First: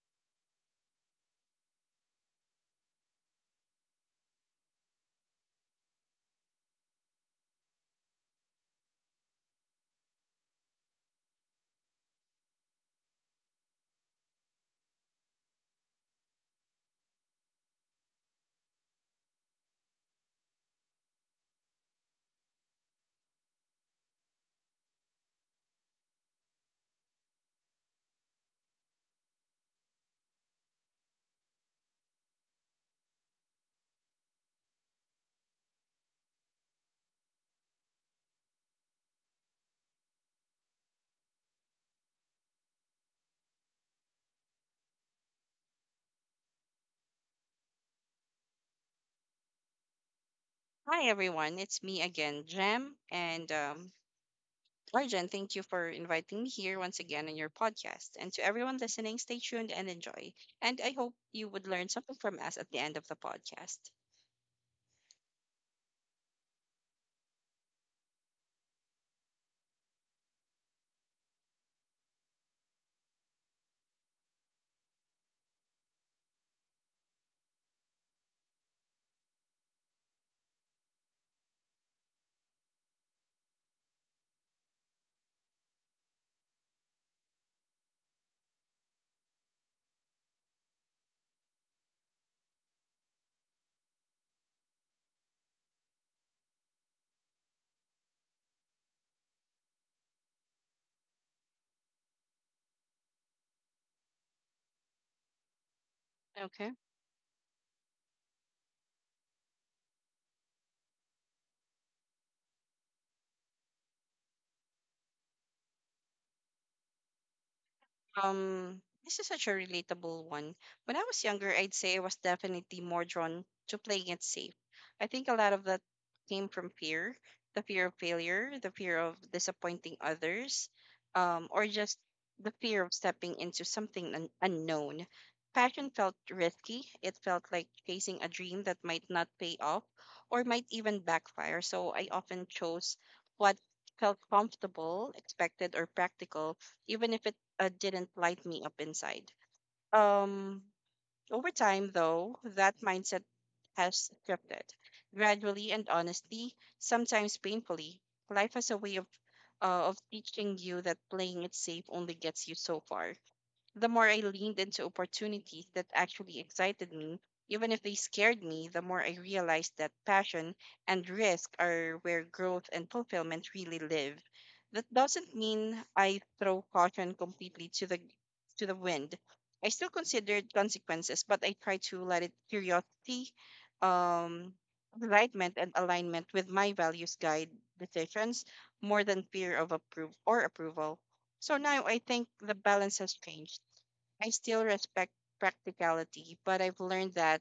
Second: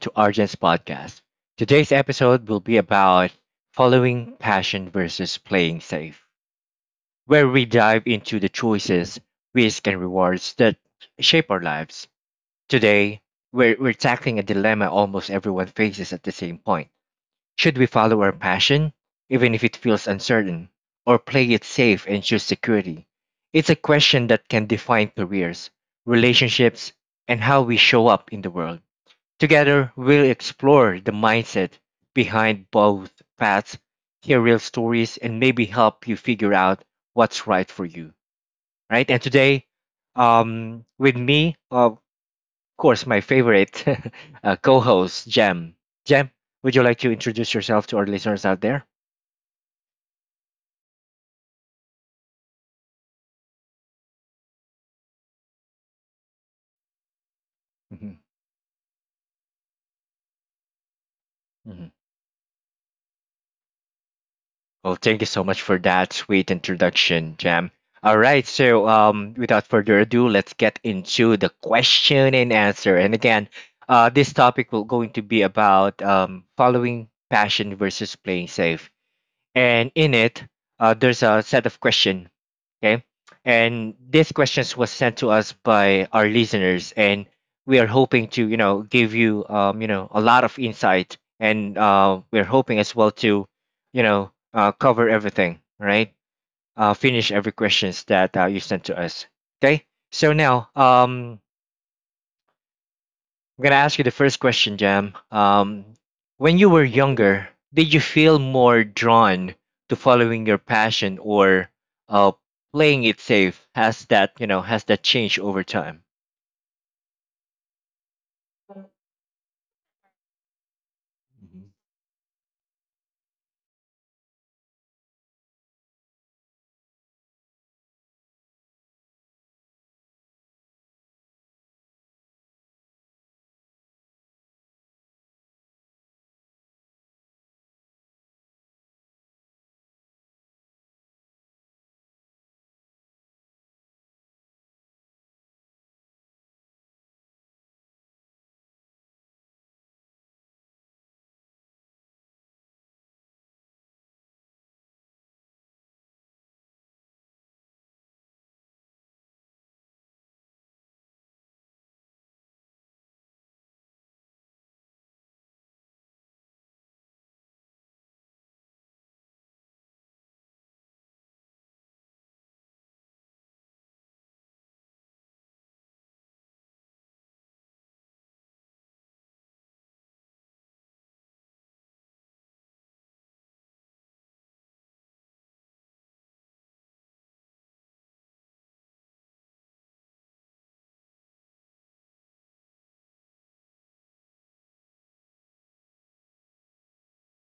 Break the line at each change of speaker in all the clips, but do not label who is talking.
to Argent's podcast. Today's episode will be about following passion versus playing safe, where we dive into the choices, risks, and rewards that shape our lives. Today, we're tackling a dilemma almost everyone faces at the same point. Should we follow our passion, even if it feels uncertain, or play it safe and choose security? It's a question that can define careers, relationships, and how we show up in the world. Together, we'll explore the mindset behind both paths, hear real stories, and maybe help you figure out what's right for you. Right? And today, with me, of course, my favorite co host, Jem. Jem, would you like to introduce yourself to our listeners out there?
Hi everyone, it's me again, Jem, and Arjan. Thank you for inviting me here once again on your podcast.
Mhm,
And to everyone listening, stay tuned and enjoy. And I hope you would learn
mhm.
something from us at the end of the podcast.
Well, thank you so much for that sweet introduction, Jam. All right, so without further ado, let's get into the question and answer. And again, this topic will going to be about following passion versus playing safe and in it there's a set of question, okay, and these questions was sent to us by our listeners and we are hoping to, you know, give you, you know, a lot of insight and we're hoping as well to, you know, cover everything, right, finish every questions that you sent to us, okay, so now, I'm gonna ask you the first question, Jam. When you were younger, did you feel more drawn to following your passion or uh, playing it safe? Has that, you know, has that changed over time?
This is such a relatable one. When I was younger,
Mm-hmm.
I'd say I was definitely more drawn to playing it safe. I think a lot of that came from fear, the fear of failure, the fear of disappointing others, or just the fear of stepping into something unknown. Passion felt risky. It felt like chasing a dream that might not pay off or might even backfire. So I often chose what felt comfortable, expected, or practical even if it didn't light me up inside. Um, Over time, though, that mindset has shifted. Gradually and honestly, sometimes painfully, life has a way of, of teaching you that playing it safe only gets you so far. The more I leaned into opportunities that actually excited me, even if they scared me, the more I realized that passion and risk are where growth and fulfillment really live. That doesn't mean I throw caution completely to the wind. I still consider consequences, but I try to let it curiosity, um, enlightenment, and alignment with my values guide decisions more than fear of approve or approval. So now I think the balance has changed. I still respect practicality, but I've learned that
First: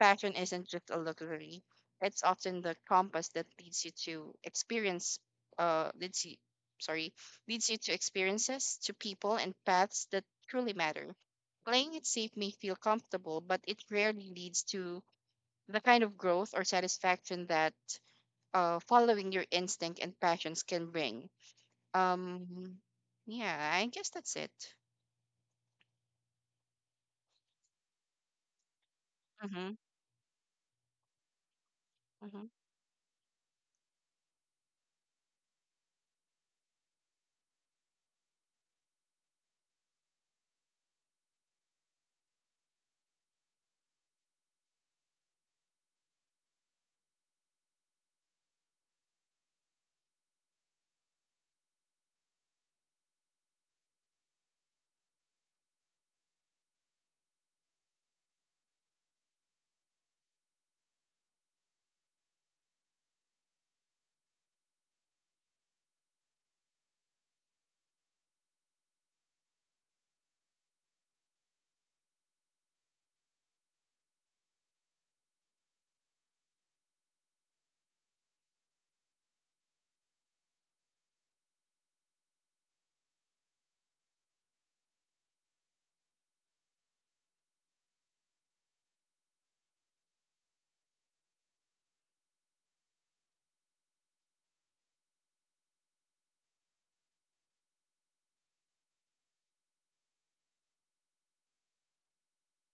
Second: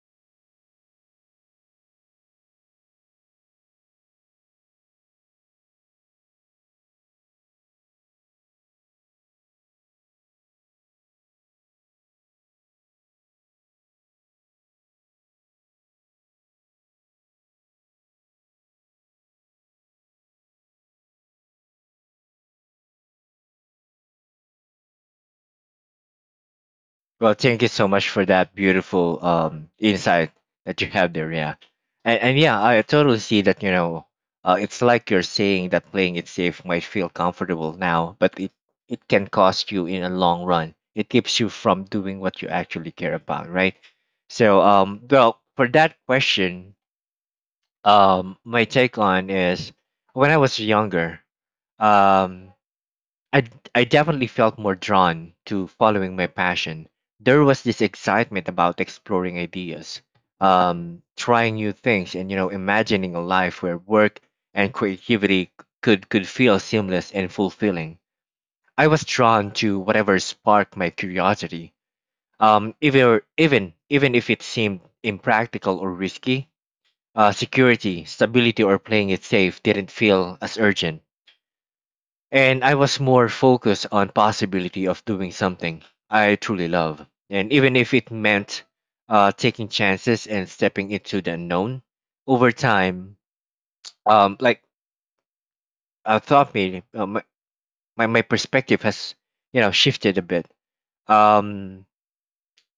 passion isn't just a luxury. It's often the compass that leads you to experience, leads you, sorry, leads you to experiences, to people, and paths that truly matter. Playing it safe may feel comfortable, but it rarely leads to the kind of growth or satisfaction that following your instinct and passions can bring. Um, yeah, I guess that's it.
Well, thank you so much for that beautiful
Hmm.
insight that you have there. Yeah, and
Hmm.
yeah, I totally see that. You know, it's like you're saying that playing it safe might feel comfortable now, but it can cost you in a long run. It keeps you from doing what you actually care about, right? So, well, for that question, my take on is when I was younger, um, I, d- I definitely felt more drawn to following my passion. There was this excitement about exploring ideas, trying new things, and, you know, imagining a life where work and creativity could feel seamless and fulfilling. I was drawn to whatever sparked my curiosity, even if it seemed impractical or risky. Security, stability, or playing it safe didn't feel as urgent and I was more focused on possibility of doing something I truly love. And even if it meant taking chances and stepping into the unknown, over time, like I thought, maybe my perspective has, you know, shifted a bit. Um,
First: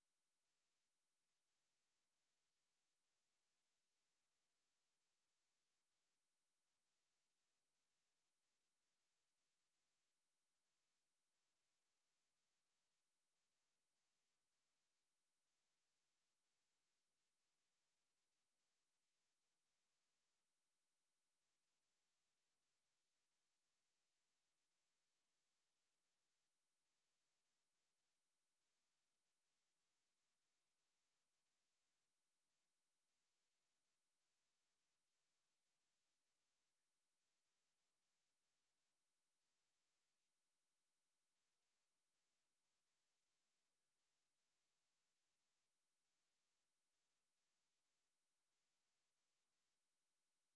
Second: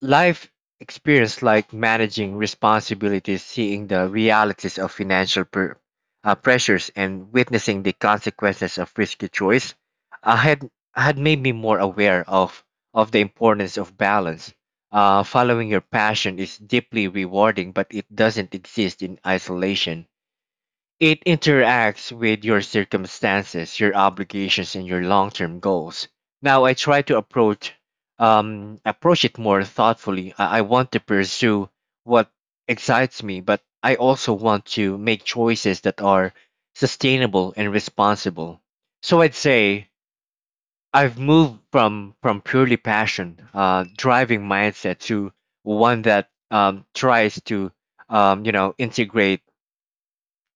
Life experience like managing responsibilities, seeing the realities of pressures, and witnessing the consequences of risky choice had made me more aware of the importance of balance. Following your passion is deeply rewarding, but it doesn't exist in isolation. It interacts with your circumstances, your obligations, and your long-term goals. Now I try to approach approach it more thoughtfully. I want to pursue what excites me, but I also want to make choices that are sustainable and responsible. So I'd say I've moved from purely passion driving mindset to one that, tries to, you know, integrate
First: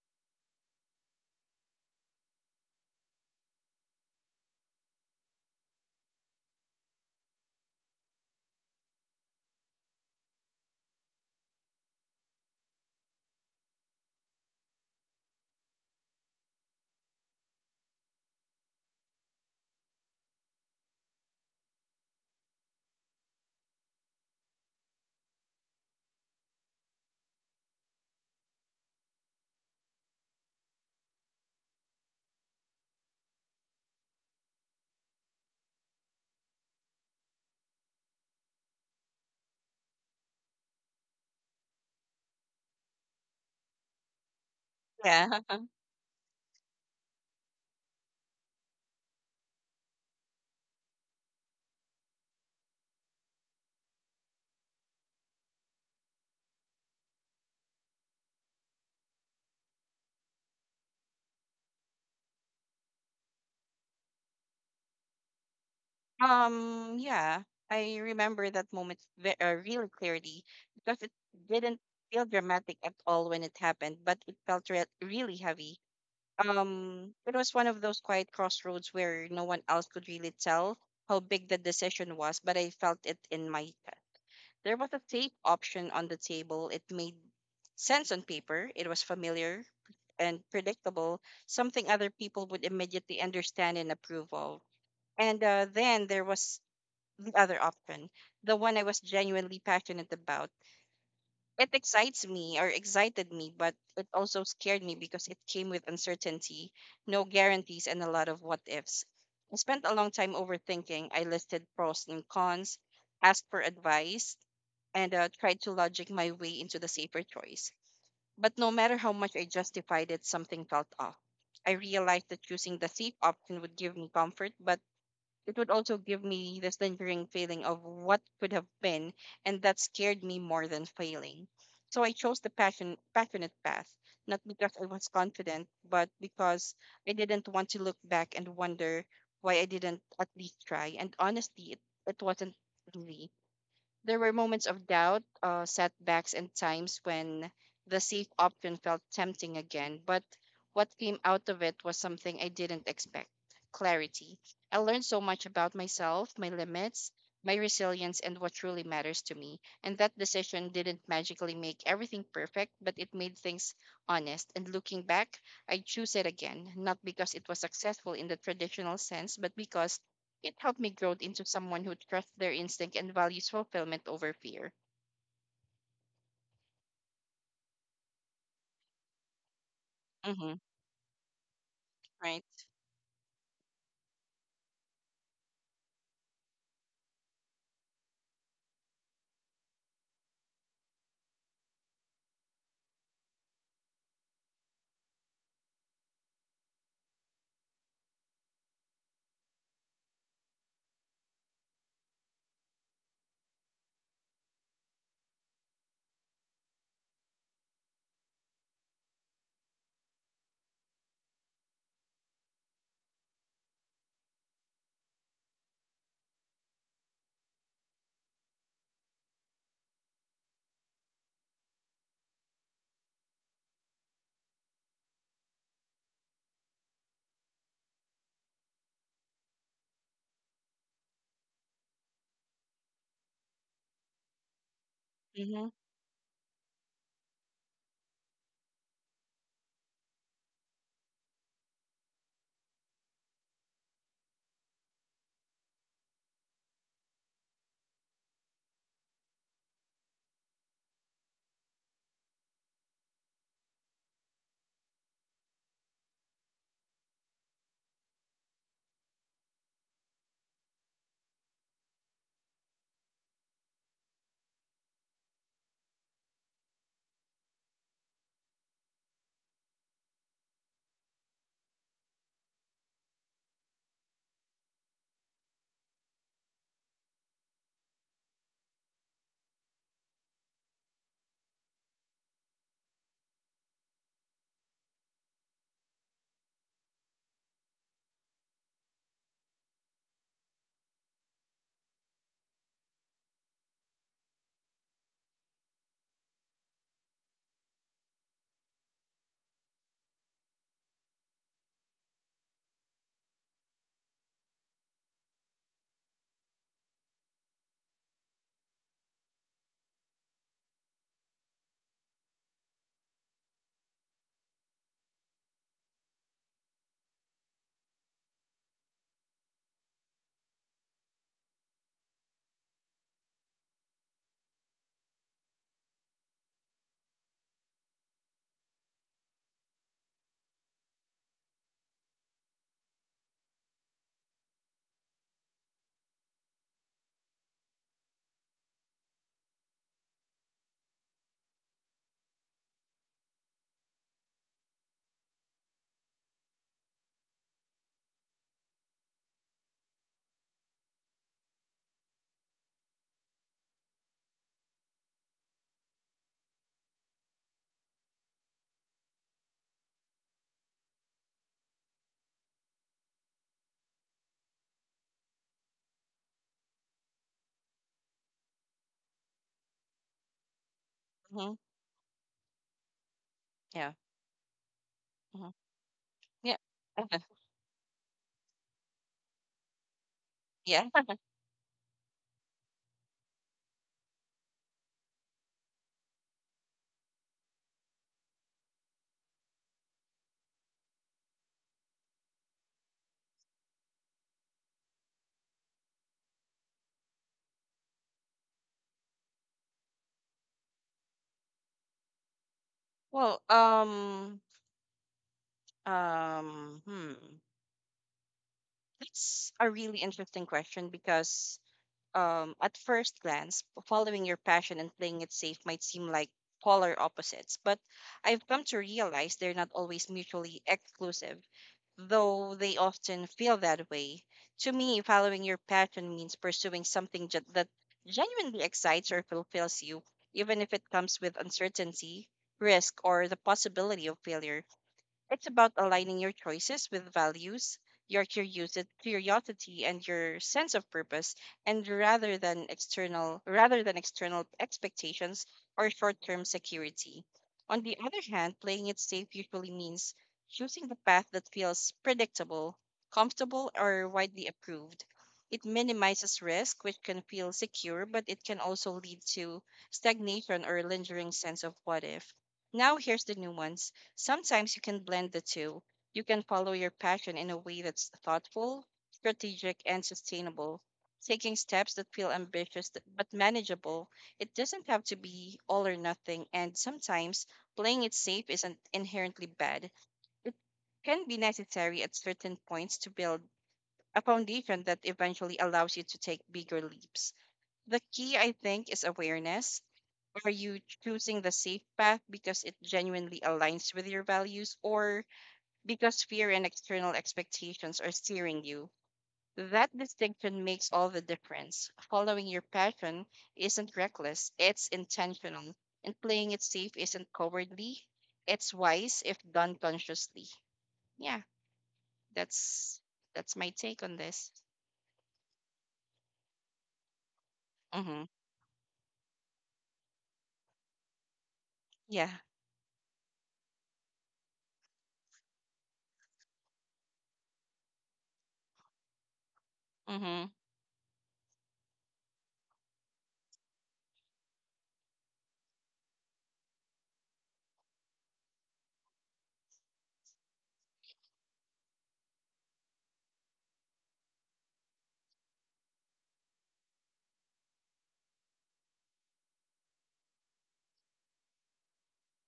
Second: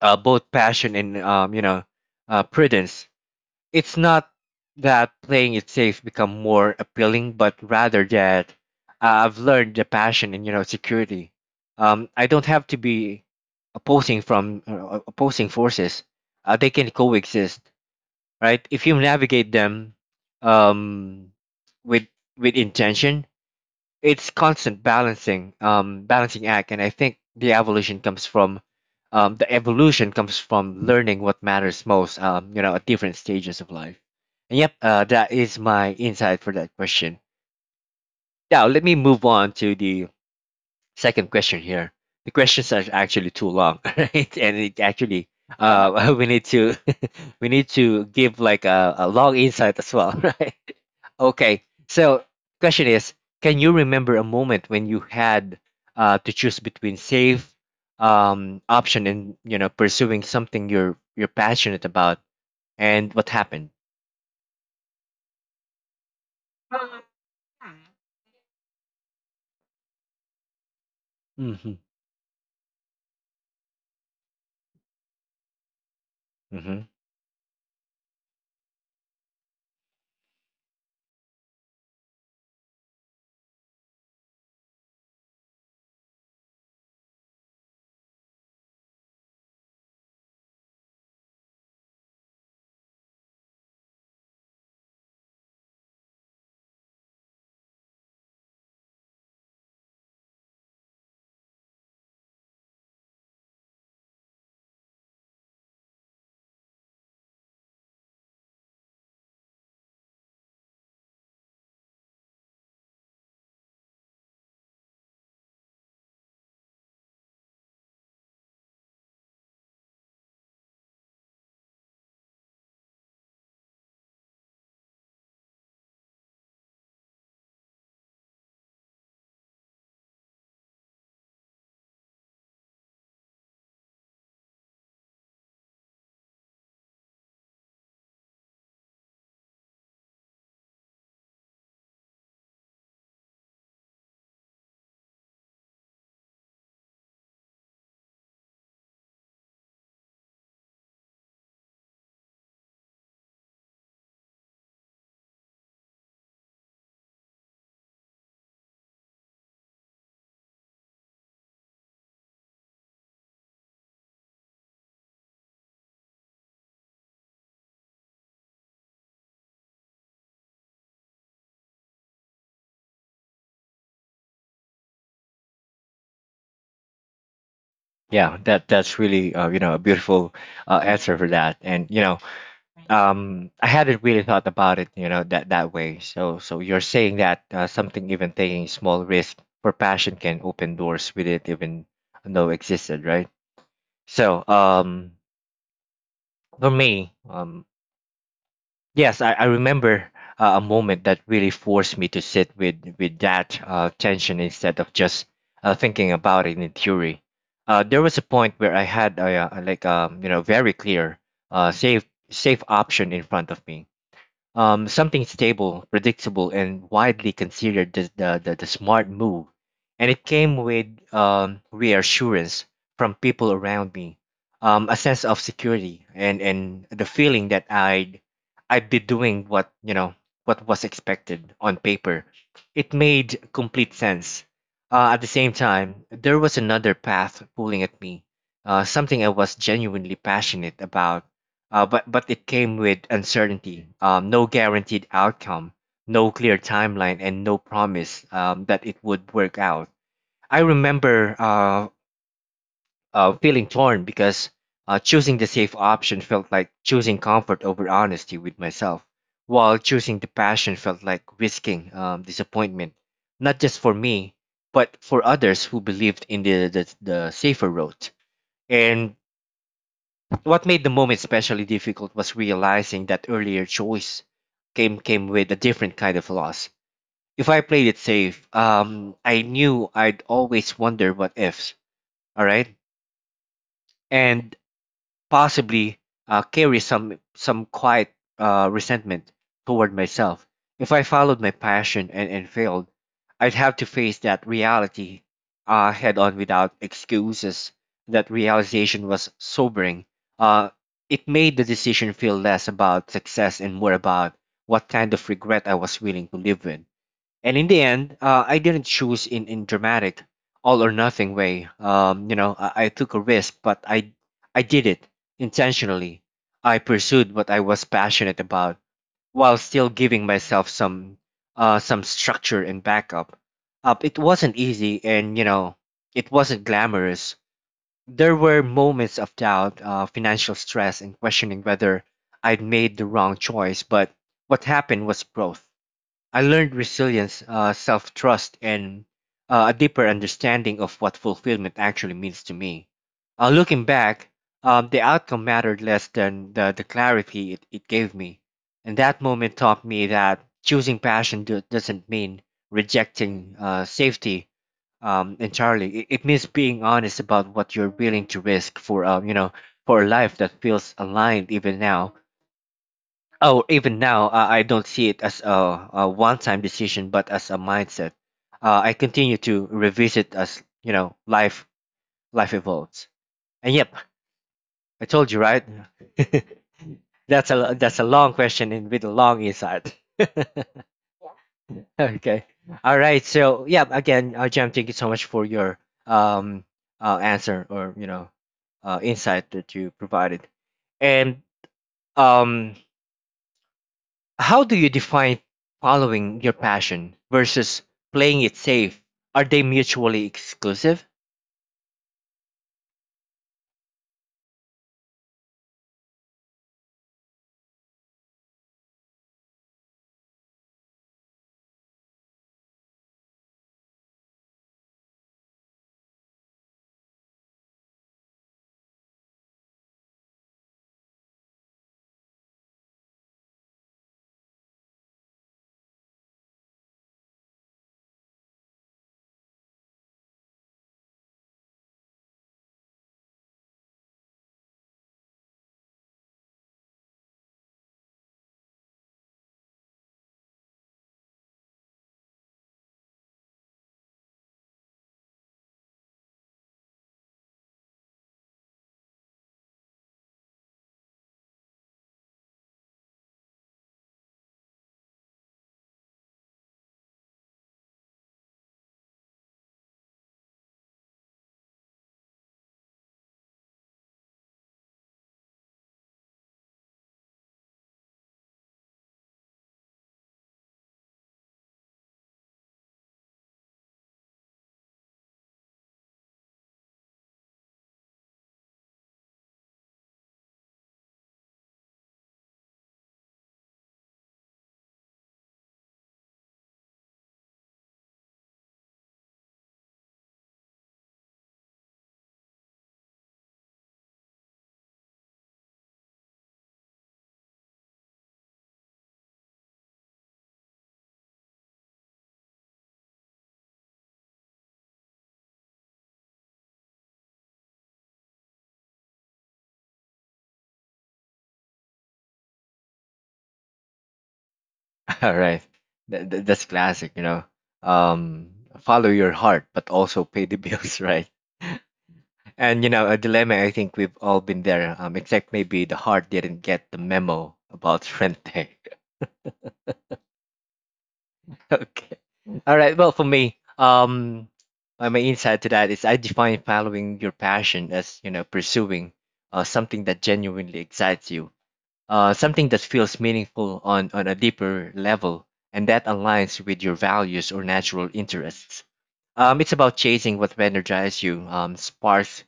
both passion and, you know, prudence. It's not that playing it safe become more appealing, but rather that I've learned the passion and, you know, security. I don't have to be opposing forces. They can coexist, right? If you navigate them, um, with with intention, it's constant balancing act, and I think the evolution comes from learning what matters most, you know, at different stages of life. And yep, that is my insight for that question. Now let me move on to the second question here. The questions are actually too long right, and it actually
Yeah.
we need to we need to give like a long insight as well, right. Okay. So, question is, can you remember a moment when you had to choose between safe option and, you know, pursuing something you're passionate about, and what happened?
Yeah, I remember that moment really clearly because it
Mm-hmm.
didn't feel dramatic at all when it happened, but it felt really heavy.
Mm-hmm.
It was one of those quiet crossroads where no one else could really tell how big the decision was, but I felt it in my chest. There was a safe option on the table. It made sense on paper. It was familiar and predictable, something other people would immediately understand and approve of. And then there was the other option, the one I was genuinely passionate about. It excites me or excited me, but it also scared me because it came with uncertainty, no guarantees, and a lot of what ifs. I spent a long time overthinking. I listed pros and cons, asked for advice, and tried to logic my way into the safer choice. But no matter how much I justified it, something felt off. I realized that choosing the safe option would give me comfort, but it would also give me this lingering feeling of what could have been, and that scared me more than failing. So I chose the passionate path, not because I was confident, but because I didn't want to look back and wonder why I didn't at least try. And honestly, it wasn't easy. There were moments of doubt, setbacks, and times when the safe option felt tempting again. But what came out of it was something I didn't expect: clarity. I learned so much about myself, my limits, my resilience, and what truly matters to me. And that decision didn't magically make everything perfect, but it made things honest. And looking back, I choose it again, not because it was successful in the traditional sense, but because it helped me grow into someone who trusts their instinct and values fulfillment over fear.
Yeah, that's really, you know, a beautiful
Mm-hmm.
answer for that, and, you know,
Right.
I hadn't really thought about it, you know, that that way. So so you're saying that, something even taking small risk for passion can open doors we it even know existed, right? So, for me, yes, I remember a moment that really forced me to sit with that tension instead of just thinking about it in theory. There was a point where I had a, like, you know, very clear uh, safe safe option in front of me, something stable, predictable, and widely considered the smart move. And it came with, reassurance from people around me, a sense of security, and the feeling that I'd be doing what, you know, what was expected on paper. It made complete sense. At the same
Mm-hmm.
time, there was another path pulling at me, something I was genuinely passionate about, but it came with uncertainty, no guaranteed outcome, no clear timeline, and no promise, that it would work out. I remember, feeling torn because, choosing the safe option felt like choosing comfort over honesty with myself, while choosing the passion felt like risking, disappointment, not just for me, but for others who believed in the safer route. And what made the moment especially difficult was realizing that earlier choice came with a different kind of loss. If I played it safe, I knew I'd always wonder what ifs. All right, and possibly carry some quiet resentment toward myself. If I followed my passion and failed, I'd have to face that reality head on without excuses. That realization was sobering. Uh, it made the decision feel less about success and more about what kind of regret I was willing to live with, and in the end, I didn't choose in dramatic all or nothing way. You know, I took a risk, but I did it intentionally. I pursued what I was passionate about while still giving myself some structure and backup. Up, it wasn't easy, and, you know, it wasn't glamorous. There were moments of doubt, financial stress, and questioning whether I'd made the wrong choice. But what happened was growth. I learned resilience, self trust, and, a deeper understanding of what fulfillment actually means to me. Looking back, the outcome mattered less than the clarity it gave me. And that moment taught me that choosing passion doesn't mean rejecting safety, entirely. It means being honest about what you're willing to risk for, you know, for a life that feels aligned even now. Oh, even now, I don't see it as a one-time decision, but as a mindset. I continue to revisit as, you know,
Mm-hmm.
life evolves. And yep,
Yeah.
I told you
Mm-hmm.
right.
Yeah. Uh-huh.
That's a long question and with a long insight.
Yeah.
Okay. All right. So yeah, again, Jam, thank you so much for your, um answer, or, you know, insight that you provided, and um how do you define following your passion versus playing it safe? Are they mutually exclusive?
Well, um, hmm. That's a really interesting question because, at first glance, following your passion and playing it safe might seem like polar opposites, but I've come to realize they're not always mutually exclusive, though they often feel that way. To me, following your passion means pursuing something that genuinely excites or fulfills you, even if it comes with uncertainty, risk, or the possibility of failure. It's about aligning your choices with values, your curiosity, and your sense of purpose, and rather than external expectations or short-term security. On the other hand, playing it safe usually means choosing the path that feels predictable, comfortable, or widely approved. It minimizes risk, which can feel secure, but it can also lead to stagnation or lingering sense of what if. Now here's the nuance. Sometimes you can blend the two. You can follow your passion in a way that's thoughtful, strategic, and sustainable, taking steps that feel ambitious but manageable. It doesn't have to be all or nothing, and sometimes playing it safe isn't inherently bad. Can be necessary at certain points to build a foundation that eventually allows you to take bigger leaps. The key, I think, is awareness. Are you choosing the safe path because it genuinely aligns with your values, or because fear and external expectations are steering you. That distinction makes all the difference. Following your passion isn't reckless, it's intentional. And playing it safe isn't cowardly, it's wise if done consciously. Yeah, that's that's my take on this.
All right, that's classic. You know,
Mhm.
um, follow your heart, but also pay the bills, right?
Yeah.
And, you know, a dilemma. I think we've all been there. Except maybe the heart didn't get the memo about rent day.
Mhm.
Okay. All right. Well, for me, my insight to that is I define following your passion as, you know, pursuing something that genuinely excites you, something that feels meaningful on a deeper level and that aligns with your values or natural interests. It's about chasing what energizes you, sparks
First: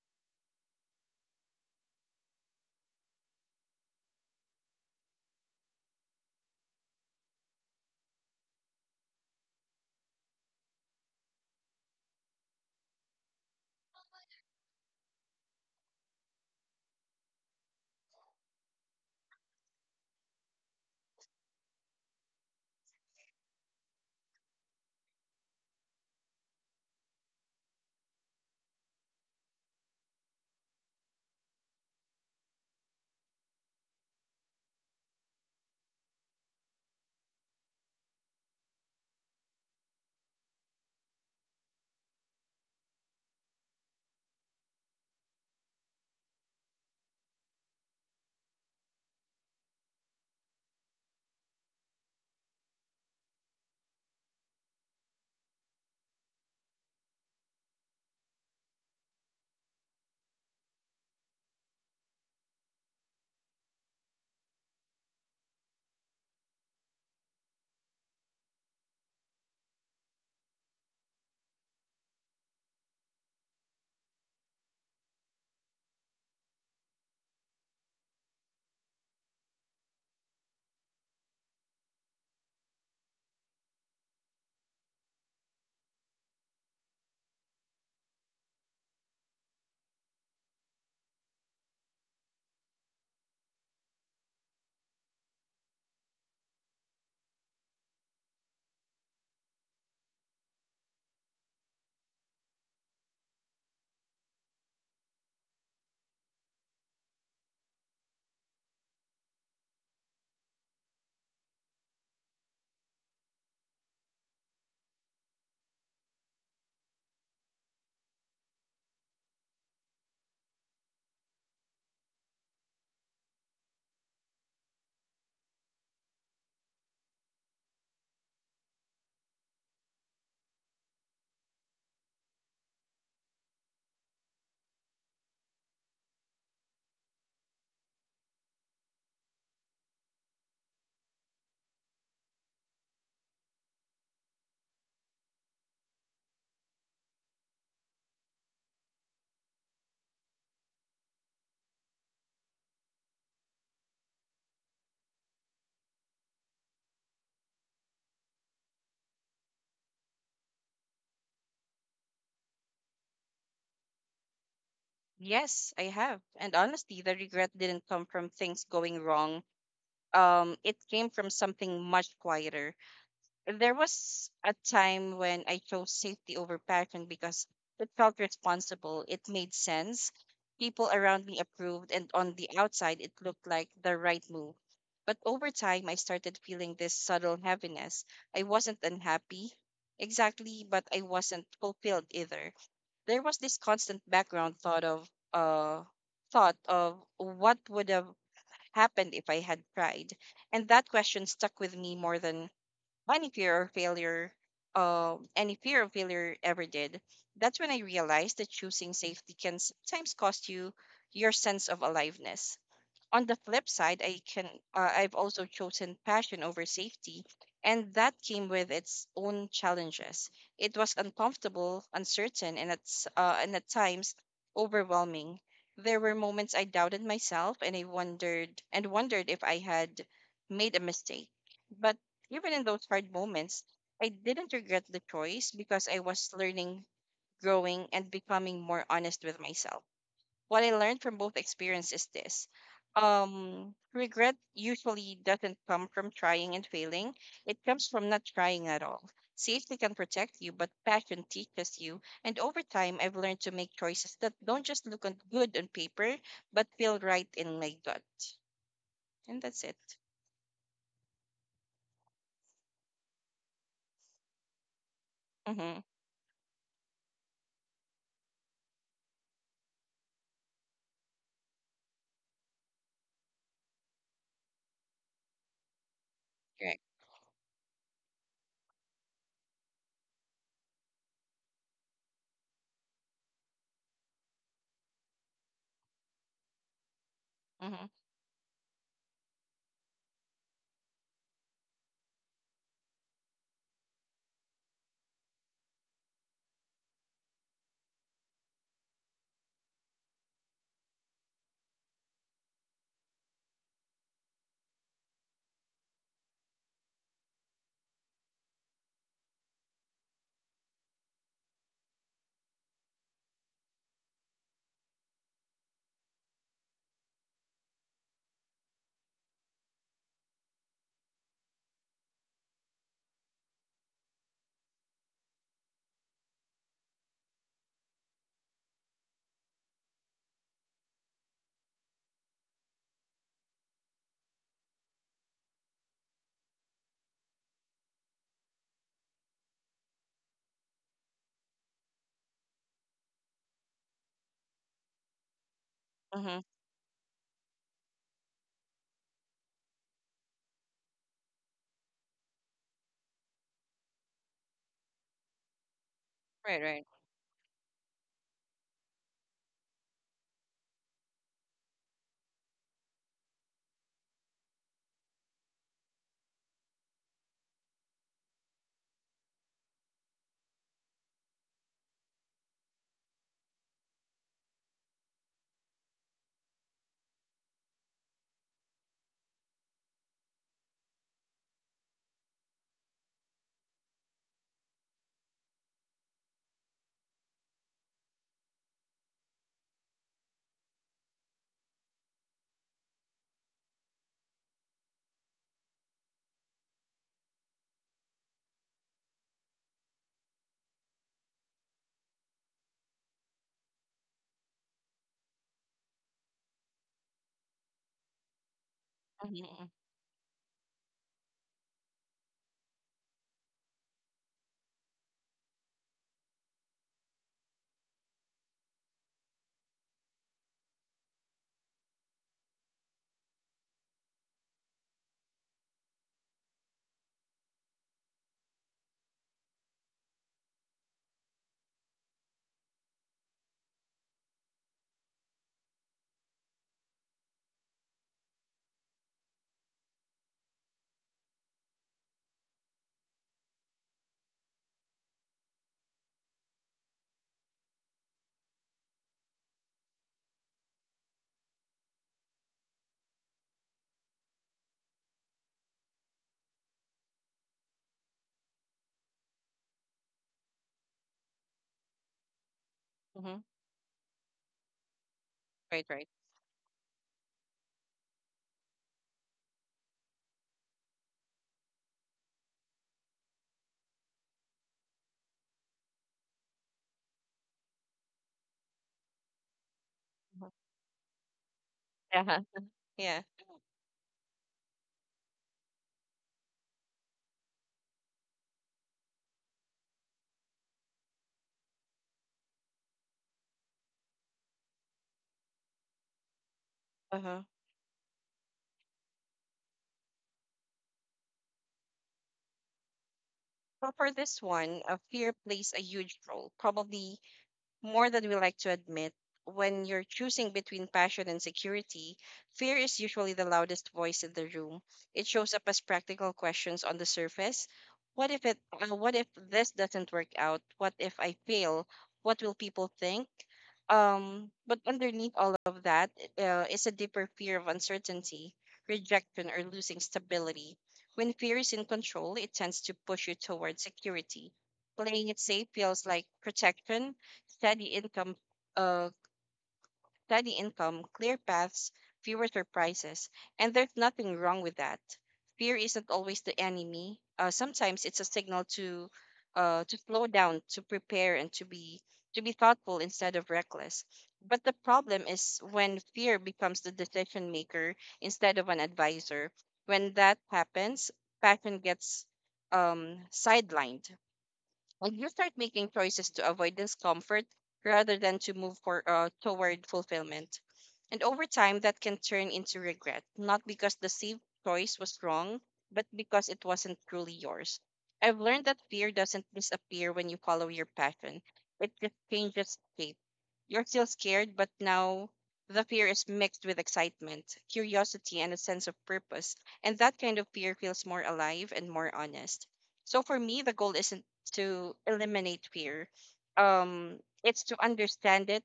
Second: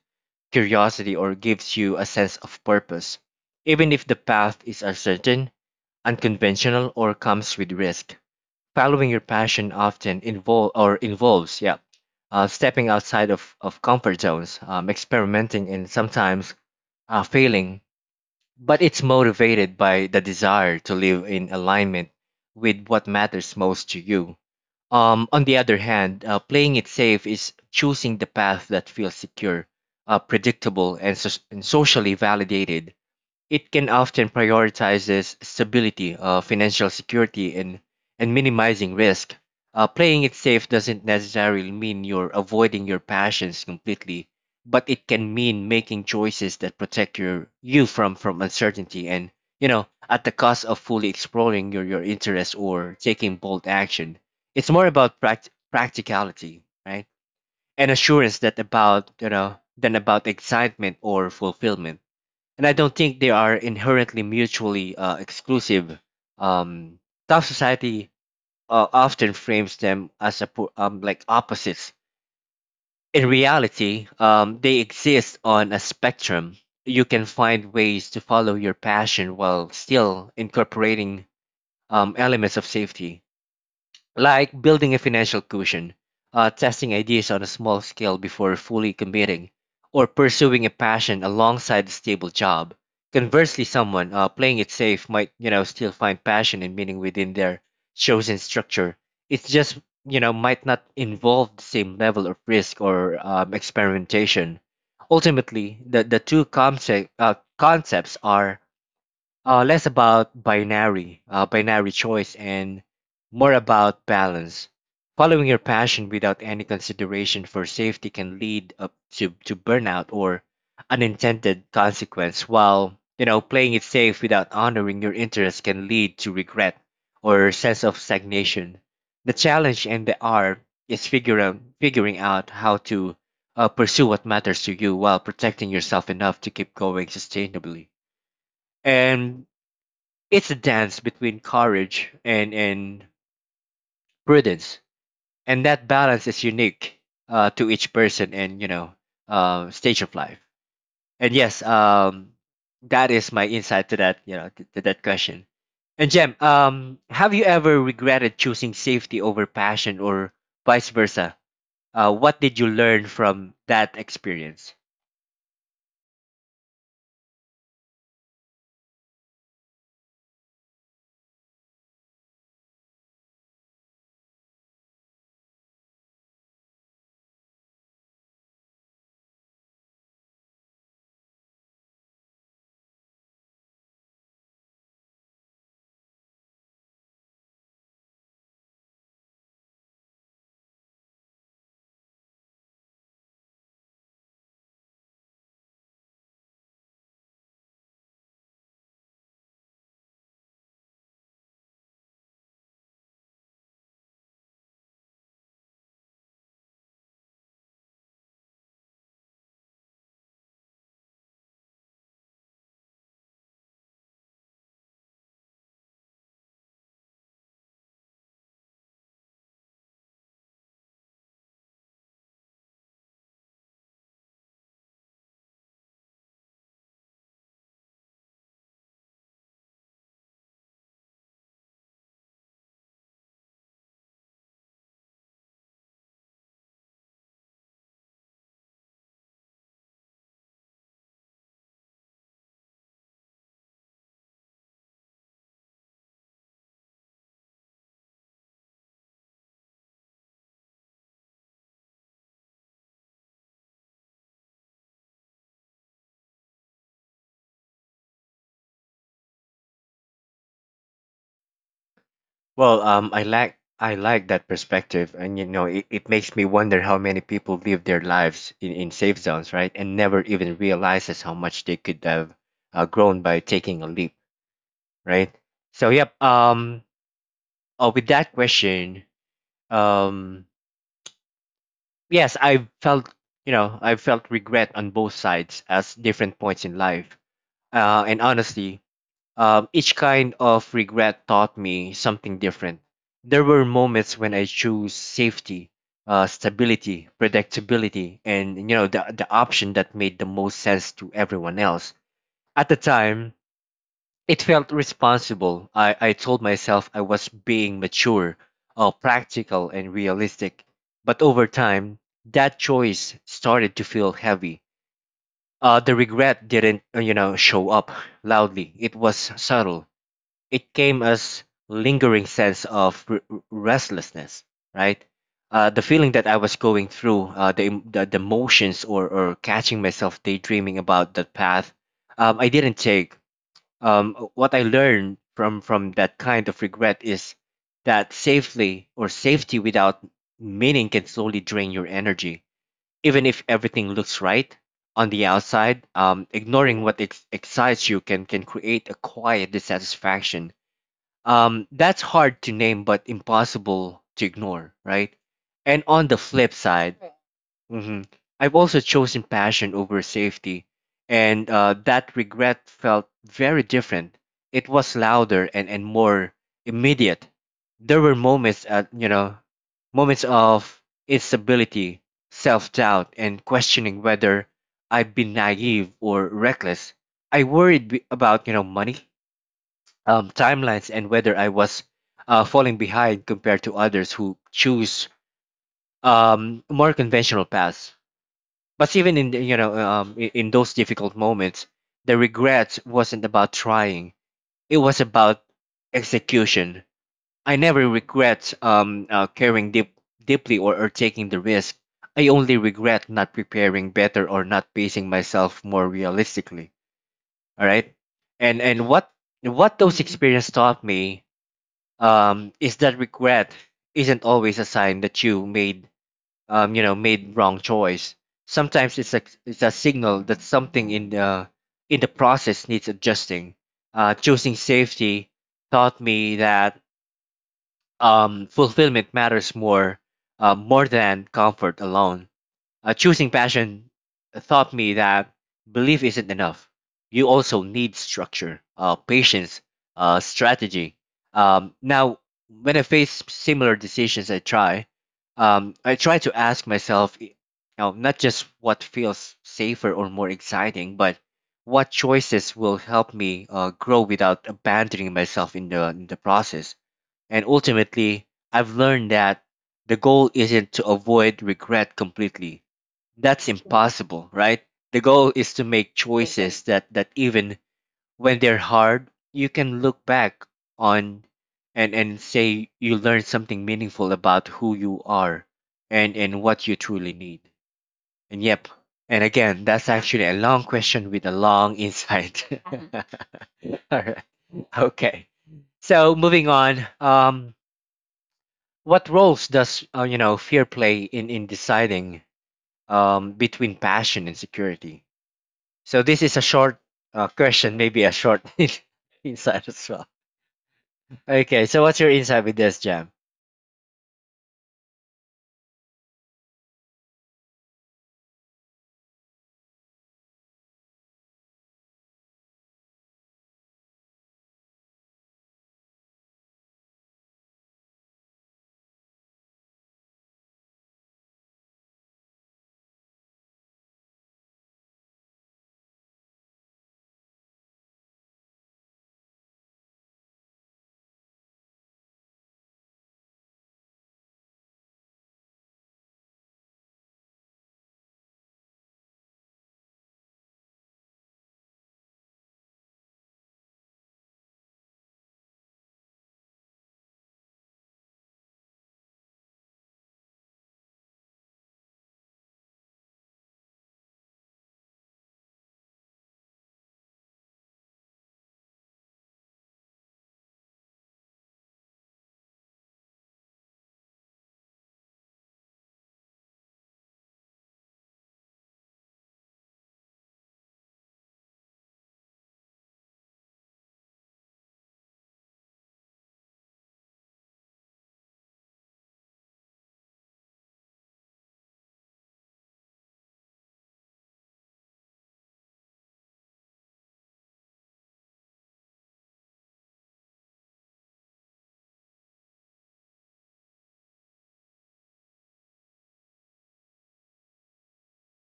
curiosity, or gives you a sense of purpose, even if the path is uncertain, unconventional, or comes with risk. Following your passion often involves, yeah, stepping outside of comfort zones, experimenting, and sometimes failing, but it's motivated by the desire to live in alignment with what matters most to you. On the other hand, playing it safe is choosing the path that feels secure, predictable, and, and socially validated. It can often prioritizes stability, financial security, and minimizing risk. Playing it safe doesn't necessarily mean you're avoiding your passions completely, but it can mean making choices that protect you from uncertainty and at the cost of fully exploring your interests or taking bold action. It's more about practicality, right, and assurance that about you know than about excitement or fulfillment, and I don't think they are inherently mutually exclusive. Um, Tough society often frames them as like opposites. In reality, they exist on a spectrum. You can find ways to follow your passion while still incorporating elements of safety, like building a financial cushion, testing ideas on a small scale before fully committing, or pursuing a passion alongside a stable job. Conversely, someone playing it safe might, you know, still find passion and meaning within their chosen structure. It's just, you know, might not involve the same level of risk or experimentation. Ultimately, the concepts are less about binary binary choice and more about balance. Following your passion without any consideration for safety can lead up to burnout or unintended consequence, while, you know, playing it safe without honoring your interests can lead to regret or sense of stagnation. The challenge and the art is figuring out how to pursue what matters to you while protecting yourself enough to keep going sustainably. And it's a dance between courage and prudence, and that balance is unique to each person and, you know, stage of life. And yes, that is my insight to that, you know, to that question. And Jem, have you ever regretted choosing safety over passion, or vice versa? What did you learn from that experience?
Yes, I have. And honestly, the regret didn't come from things going wrong. It came from something much quieter. There was a time when I chose safety over passion because it felt responsible. It made sense. People around me approved, and on the outside, it looked like the right move. But over time, I started feeling this subtle heaviness. I wasn't unhappy exactly, but I wasn't fulfilled either. There was this constant background uh, thought of what would have happened if I had tried, and that question stuck with me more than any fear of failure, any fear of failure ever did. That's when I realized that choosing safety can sometimes cost you your sense of aliveness. On the flip side, I've also chosen passion over safety, and that came with its own challenges. It was uncomfortable, uncertain, and at times overwhelming. There were moments I doubted myself, and I wondered and wondered if I had made a mistake. But even in those hard moments, I didn't regret the choice because I was learning, growing, and becoming more honest with myself. What I learned from both experiences is this. Regret usually doesn't come from trying and failing. It comes from not trying at all. Safety can protect you, but passion teaches you. And over time, I've learned to make choices that don't just look on good on paper, but feel right in my gut. And that's it.
Well, I like that perspective, and you know,
Mm-hmm.
it makes me wonder how many people live their lives in safe zones, right, and never even realizes how much they could have grown by taking a leap, right? So, yep.
Correct.
Oh, with that question, um, yes, I felt, you know, I felt regret on both sides as different points in life,
Mm-hmm.
and honestly, each kind of regret taught me something different. There were moments when I chose safety, stability, predictability, and, you know, the option that made the most sense to everyone else. At the time, it felt responsible. I told myself I was being mature, practical, and realistic. But over time, that choice started to feel heavy. The regret didn't, you know, show up loudly. It was subtle. It came as lingering sense of restlessness, right, the feeling that I was going through the motions, or catching myself daydreaming about that path I didn't take. What I learned from that kind of regret is that safely or safety without meaning can slowly drain your energy, even if everything looks right on the outside.
Mm-hmm.
Ignoring what excites you can create a quiet dissatisfaction that's hard to name, but impossible to ignore, right? And on the flip
Right, right.
side, mhm, I've also chosen passion over safety, and that regret felt very different. It was louder and more immediate. There were moments at, you know, moments of instability, self-doubt, and questioning whether I've been naive or reckless. I worried about, you know, money, timelines, and whether I was falling behind compared to others who choose more conventional paths. But even in you know, in those difficult moments, the regret wasn't about trying; it was about execution. I never regret caring deeply, or taking the risk. I only regret not preparing better or not pacing myself more realistically. All right, and
Mm-hmm. Mm-hmm.
what those Mm-hmm. experiences taught me is that regret isn't always a sign that you made you know made wrong choice. Sometimes it's a signal that something in the process needs adjusting. Choosing safety taught me that fulfillment matters more more than comfort alone. Choosing passion taught me that belief isn't enough. You also need structure, patience, strategy. Now, when I face similar decisions, I try to ask myself, you know, not just what feels safer or more exciting, but what choices will help me grow without abandoning myself in the process. And ultimately, I've learned that the goal isn't to avoid regret completely.
Mm-hmm.
That's Yeah. impossible, right? The goal is to
Right,
make Exactly.
right.
choices that even when they're hard, you can look back on and say you learned something meaningful about who you are and what you truly need. And yep. And again, that's actually a
Mhm.
long question with a long
Uh-huh.
insight.
Yeah.
All right. Okay. So moving on, what roles does you know fear play in deciding between passion and security? So this is a short
Uh-huh.
question, maybe a short insight as well. Okay, so what's your insight with this, Jam?
Well, for this one, fear plays a huge role, probably more than we like to admit. When you're choosing between passion and security, fear is usually the loudest voice in the room. It shows up as practical questions on the surface. What if this doesn't work out? What if I fail? What will people think? But underneath all of that is a deeper fear of uncertainty, rejection, or losing stability. When fear is in control, it tends to push you towards security. Playing it safe feels like protection, steady income, uh, steady income, clear paths, fewer surprises, and there's nothing wrong with that. Fear isn't always the enemy. Sometimes it's a signal to slow down, to prepare, and to be thoughtful instead of reckless. But the problem is when fear becomes the decision maker instead of an advisor. When that happens, passion gets sidelined. Like you start making choices to avoid discomfort rather than to toward fulfillment. And over time, that can turn into regret, not because the safe choice was wrong, but because it wasn't truly yours. I've learned that fear doesn't disappear when you follow your passion, it just changes shape. You're still scared, but now the fear is mixed with excitement, curiosity, and a sense of purpose. And that kind of fear feels more alive and more honest. So for me, the goal isn't to eliminate fear. It's to understand it,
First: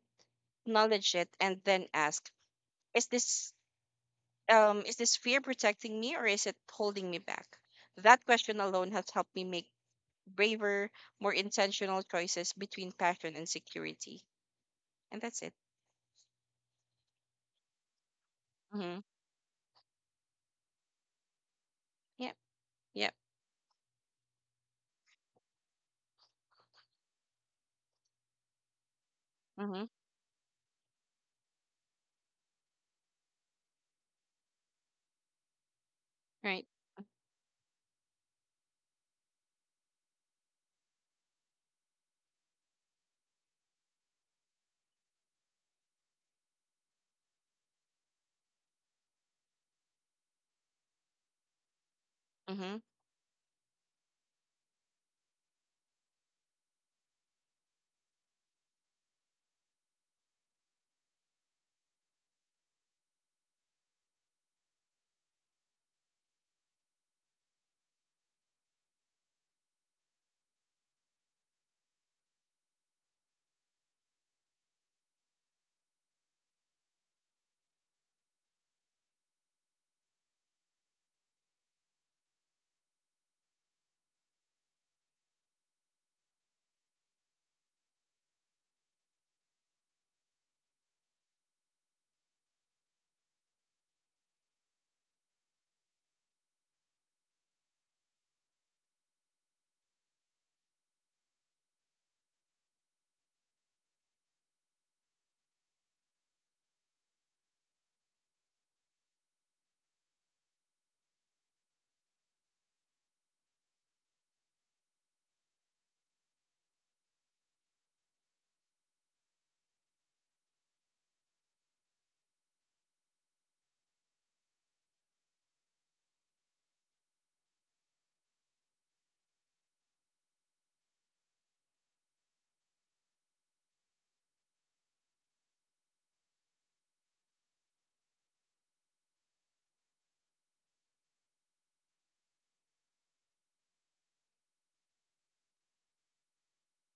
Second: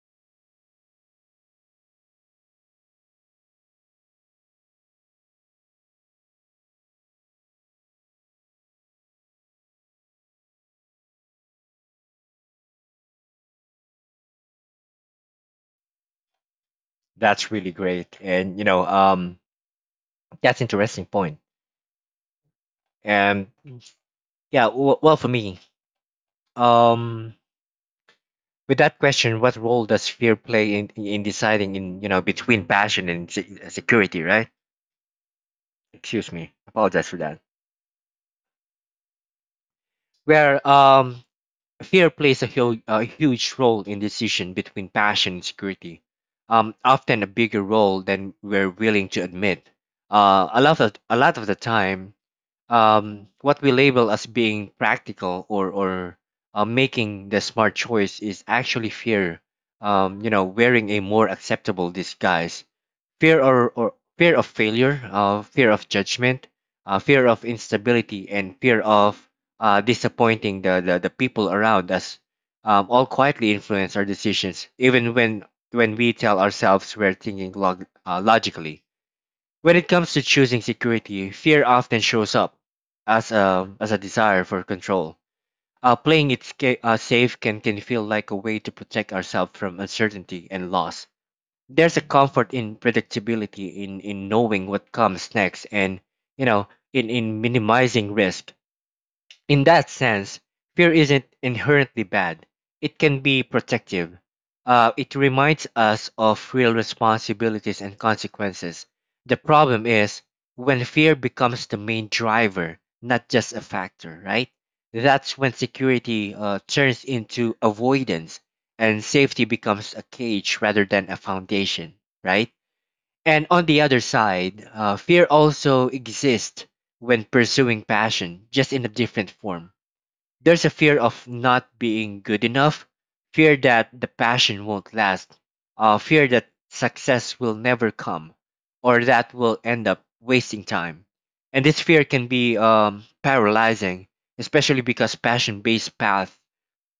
acknowledge it, and then ask: Is this is this fear protecting me, or is it holding me back? That question alone has helped me make braver, more intentional choices between passion and security. And that's it.
That's really great, and you know,
Mm-hmm.
that's interesting point.
Yep. Yep.
And yeah, well, for me, um, with that question, what role
Mm-hmm.
does fear play in deciding in, you know, between passion and security, right? Excuse me,
Right.
apologize for that. Where fear plays a, a huge role in decision between passion and security, often a bigger role than we're willing to admit. A lot of the time,
Mm-hmm.
what we label as being practical or making the smart choice is actually fear. You know, wearing a more acceptable disguise, fear or fear of failure, fear of judgment, fear of instability, and fear of disappointing the people around us, all quietly influence our decisions, even when we tell ourselves we're thinking logically. When it comes to choosing security, fear often shows up as a desire for control. Playing it safe can feel like a way to protect ourselves from uncertainty and loss. There's a comfort in predictability, in knowing what comes next, and, you know, in minimizing risk. In that sense, fear isn't inherently bad. It can be protective. It reminds us of real responsibilities and consequences. The problem is when fear becomes the main driver, not just a factor, right? That's when security turns into avoidance, and safety becomes a cage rather than a foundation, right? And on the other side, fear also exists when pursuing passion, just in a different form. There's a fear of not being good enough, fear that the passion won't last, fear that success will never come, or that we'll end up wasting time. And this fear can be paralyzing, especially because passion based paths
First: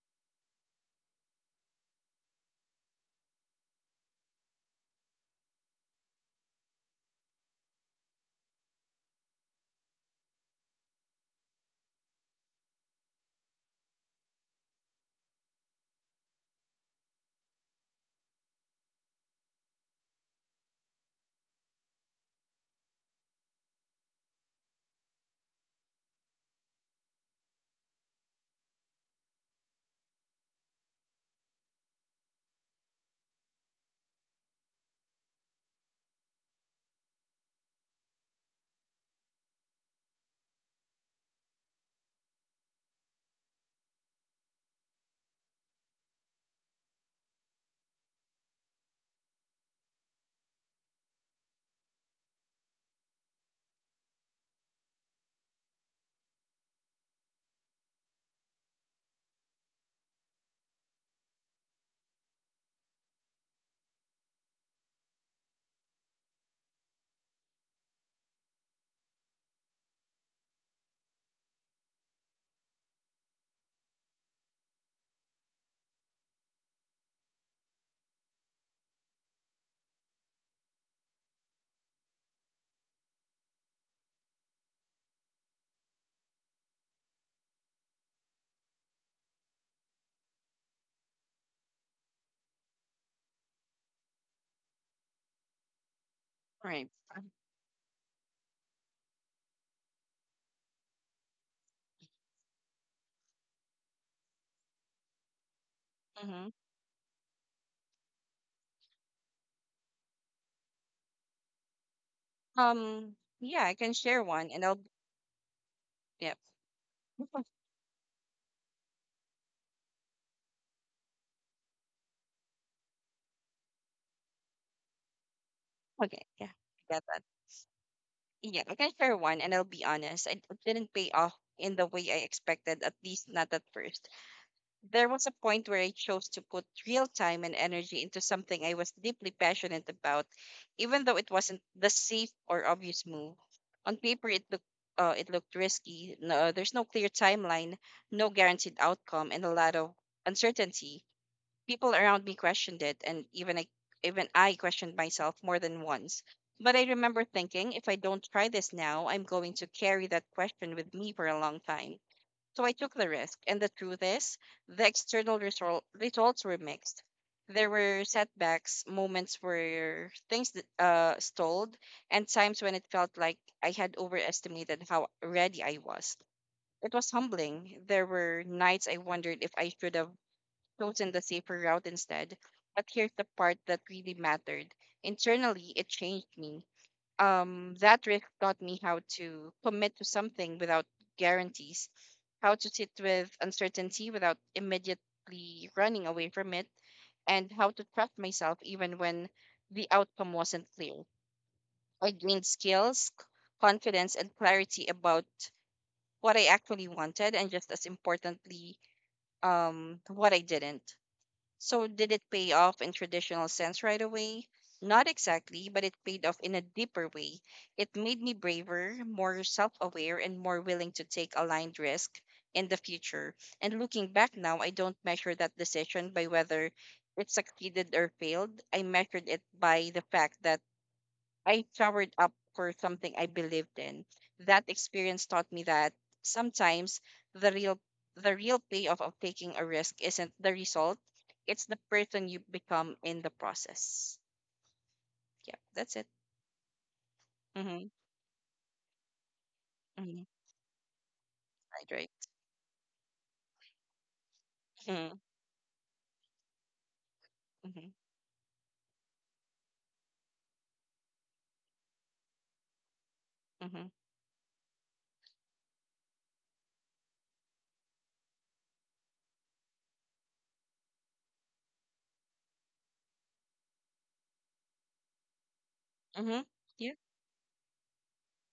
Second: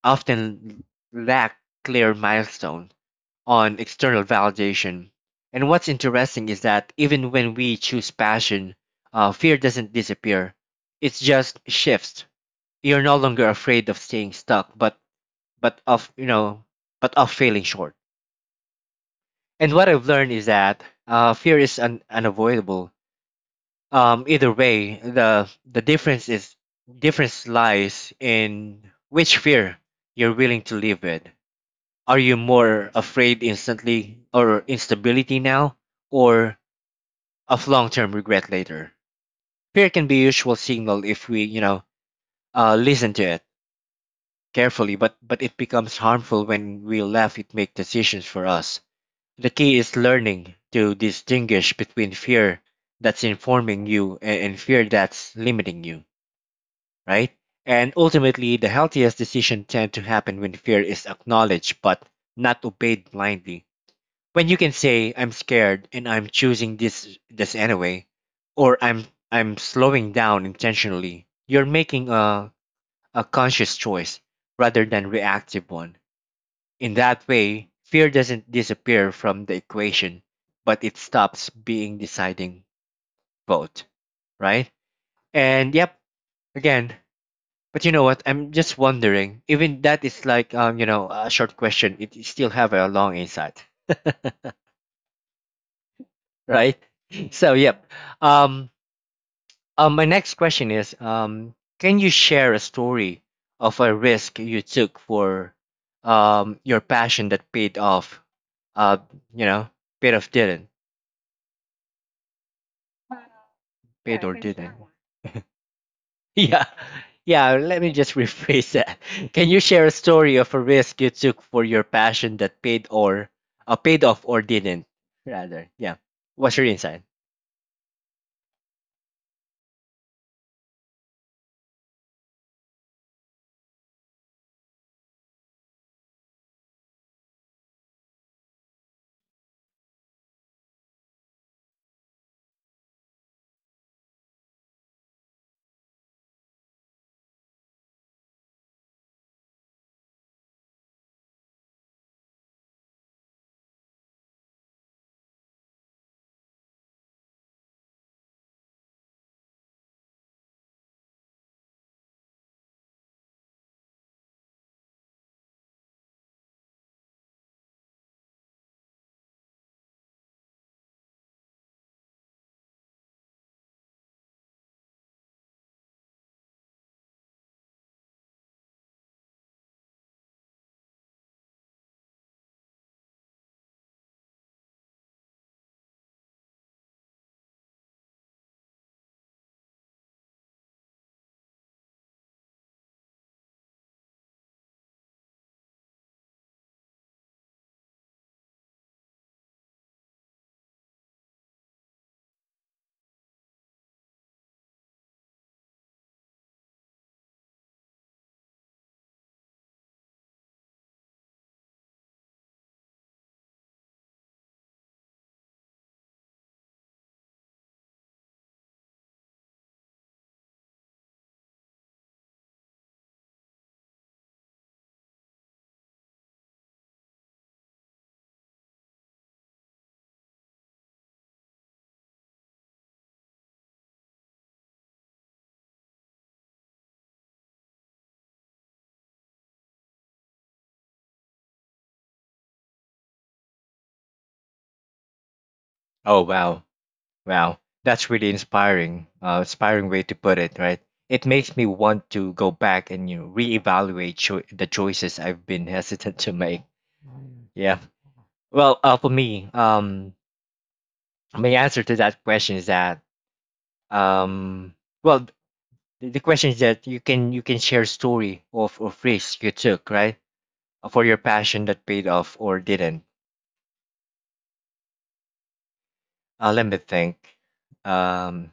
often lack clear milestone on external validation. And what's interesting is that even when we choose passion, fear doesn't disappear, it just shifts. You're no longer afraid of staying stuck, but of, you know, but of failing short. And what I've learned is that fear is unavoidable either way. The difference is difference lies in which fear you're willing to live with. Are you more afraid instantly or instability now, or of long-term regret later? Fear can be a usual signal if we, you know, listen to it carefully, but it becomes harmful when we let it make decisions for us. The key is learning to distinguish between fear that's informing you and fear that's limiting you, right? And ultimately, the healthiest decisions tend to happen when fear is acknowledged but not obeyed blindly. When you can say, I'm scared and I'm choosing this anyway, or I'm slowing down intentionally, you're making a conscious choice rather than reactive one. In that way, fear doesn't disappear from the equation, but it stops being deciding vote, right? And yep, again, but you know what? I'm just wondering. Even that is like, you know, a short question. It still have a long insight, right?
Right.
So yep. Um, my next question is, can you share a story of a risk you took for
Mm-hmm.
your passion that paid off? Uh, you know, paid off didn't.
Yeah, I can share one, and I'll. Yep.
Yeah, yeah, let me just rephrase that. Can you share a story of a risk you took for your passion that paid or paid off or didn't? Rather, yeah.
Okay. Yeah.
What's your
I
insight?
got Yeah, I can share one, and I'll be honest, it didn't pay off in the way I expected, at least not at first. There was a point where I chose to put real time and energy into something I was deeply passionate about, even though it wasn't the safe or obvious move. On paper, it looked risky. No, there's no clear timeline, no guaranteed outcome, and a lot of uncertainty people around me questioned it and even I questioned myself more than once. But I remember thinking if I don't try this now, I'm going to carry that question with me for a long time. So I took the risk and the truth is the external results were mixed. There were setbacks, moments where things stalled, and times when it felt like I had overestimated how ready I was. It was humbling. There were nights I wondered if I should have chosen the safer route instead. But here's the part that really mattered. Internally, it changed me. That risk taught me how to commit to something without guarantees, how to sit with uncertainty without immediately running away from it, and how to trust myself even when the outcome wasn't clear. I gained skills, confidence, and clarity about what I actually wanted, and just as importantly, what I didn't. So, did it pay off in traditional sense right away? Not exactly, but it paid off in a deeper way. It made me braver, more self aware, and more willing to take aligned risk in the future. And looking back now, I don't measure that decision by whether it succeeded or failed. I measured it by the fact that I showered up for something I believed in. That experience taught me that sometimes the real the real payoff of taking a risk isn't the result, it's the person you become in the process. Yeah, that's it.
Oh wow, wow,
Mm-hmm.
that's really inspiring. Inspiring way to
Mm-hmm.
put it, right? It makes me
Right,
want
right.
to go back and, you know, reevaluate the
Mm-hmm.
choices I've been hesitant to make. Yeah.
Mm-hmm.
Well, uh, for me, um, my answer to that question is that
Mm-hmm.
um, well, the question is that you can share story of risk you took, right? For your passion that paid off or didn't.
Mm-hmm.
uh, let me
Yeah.
think um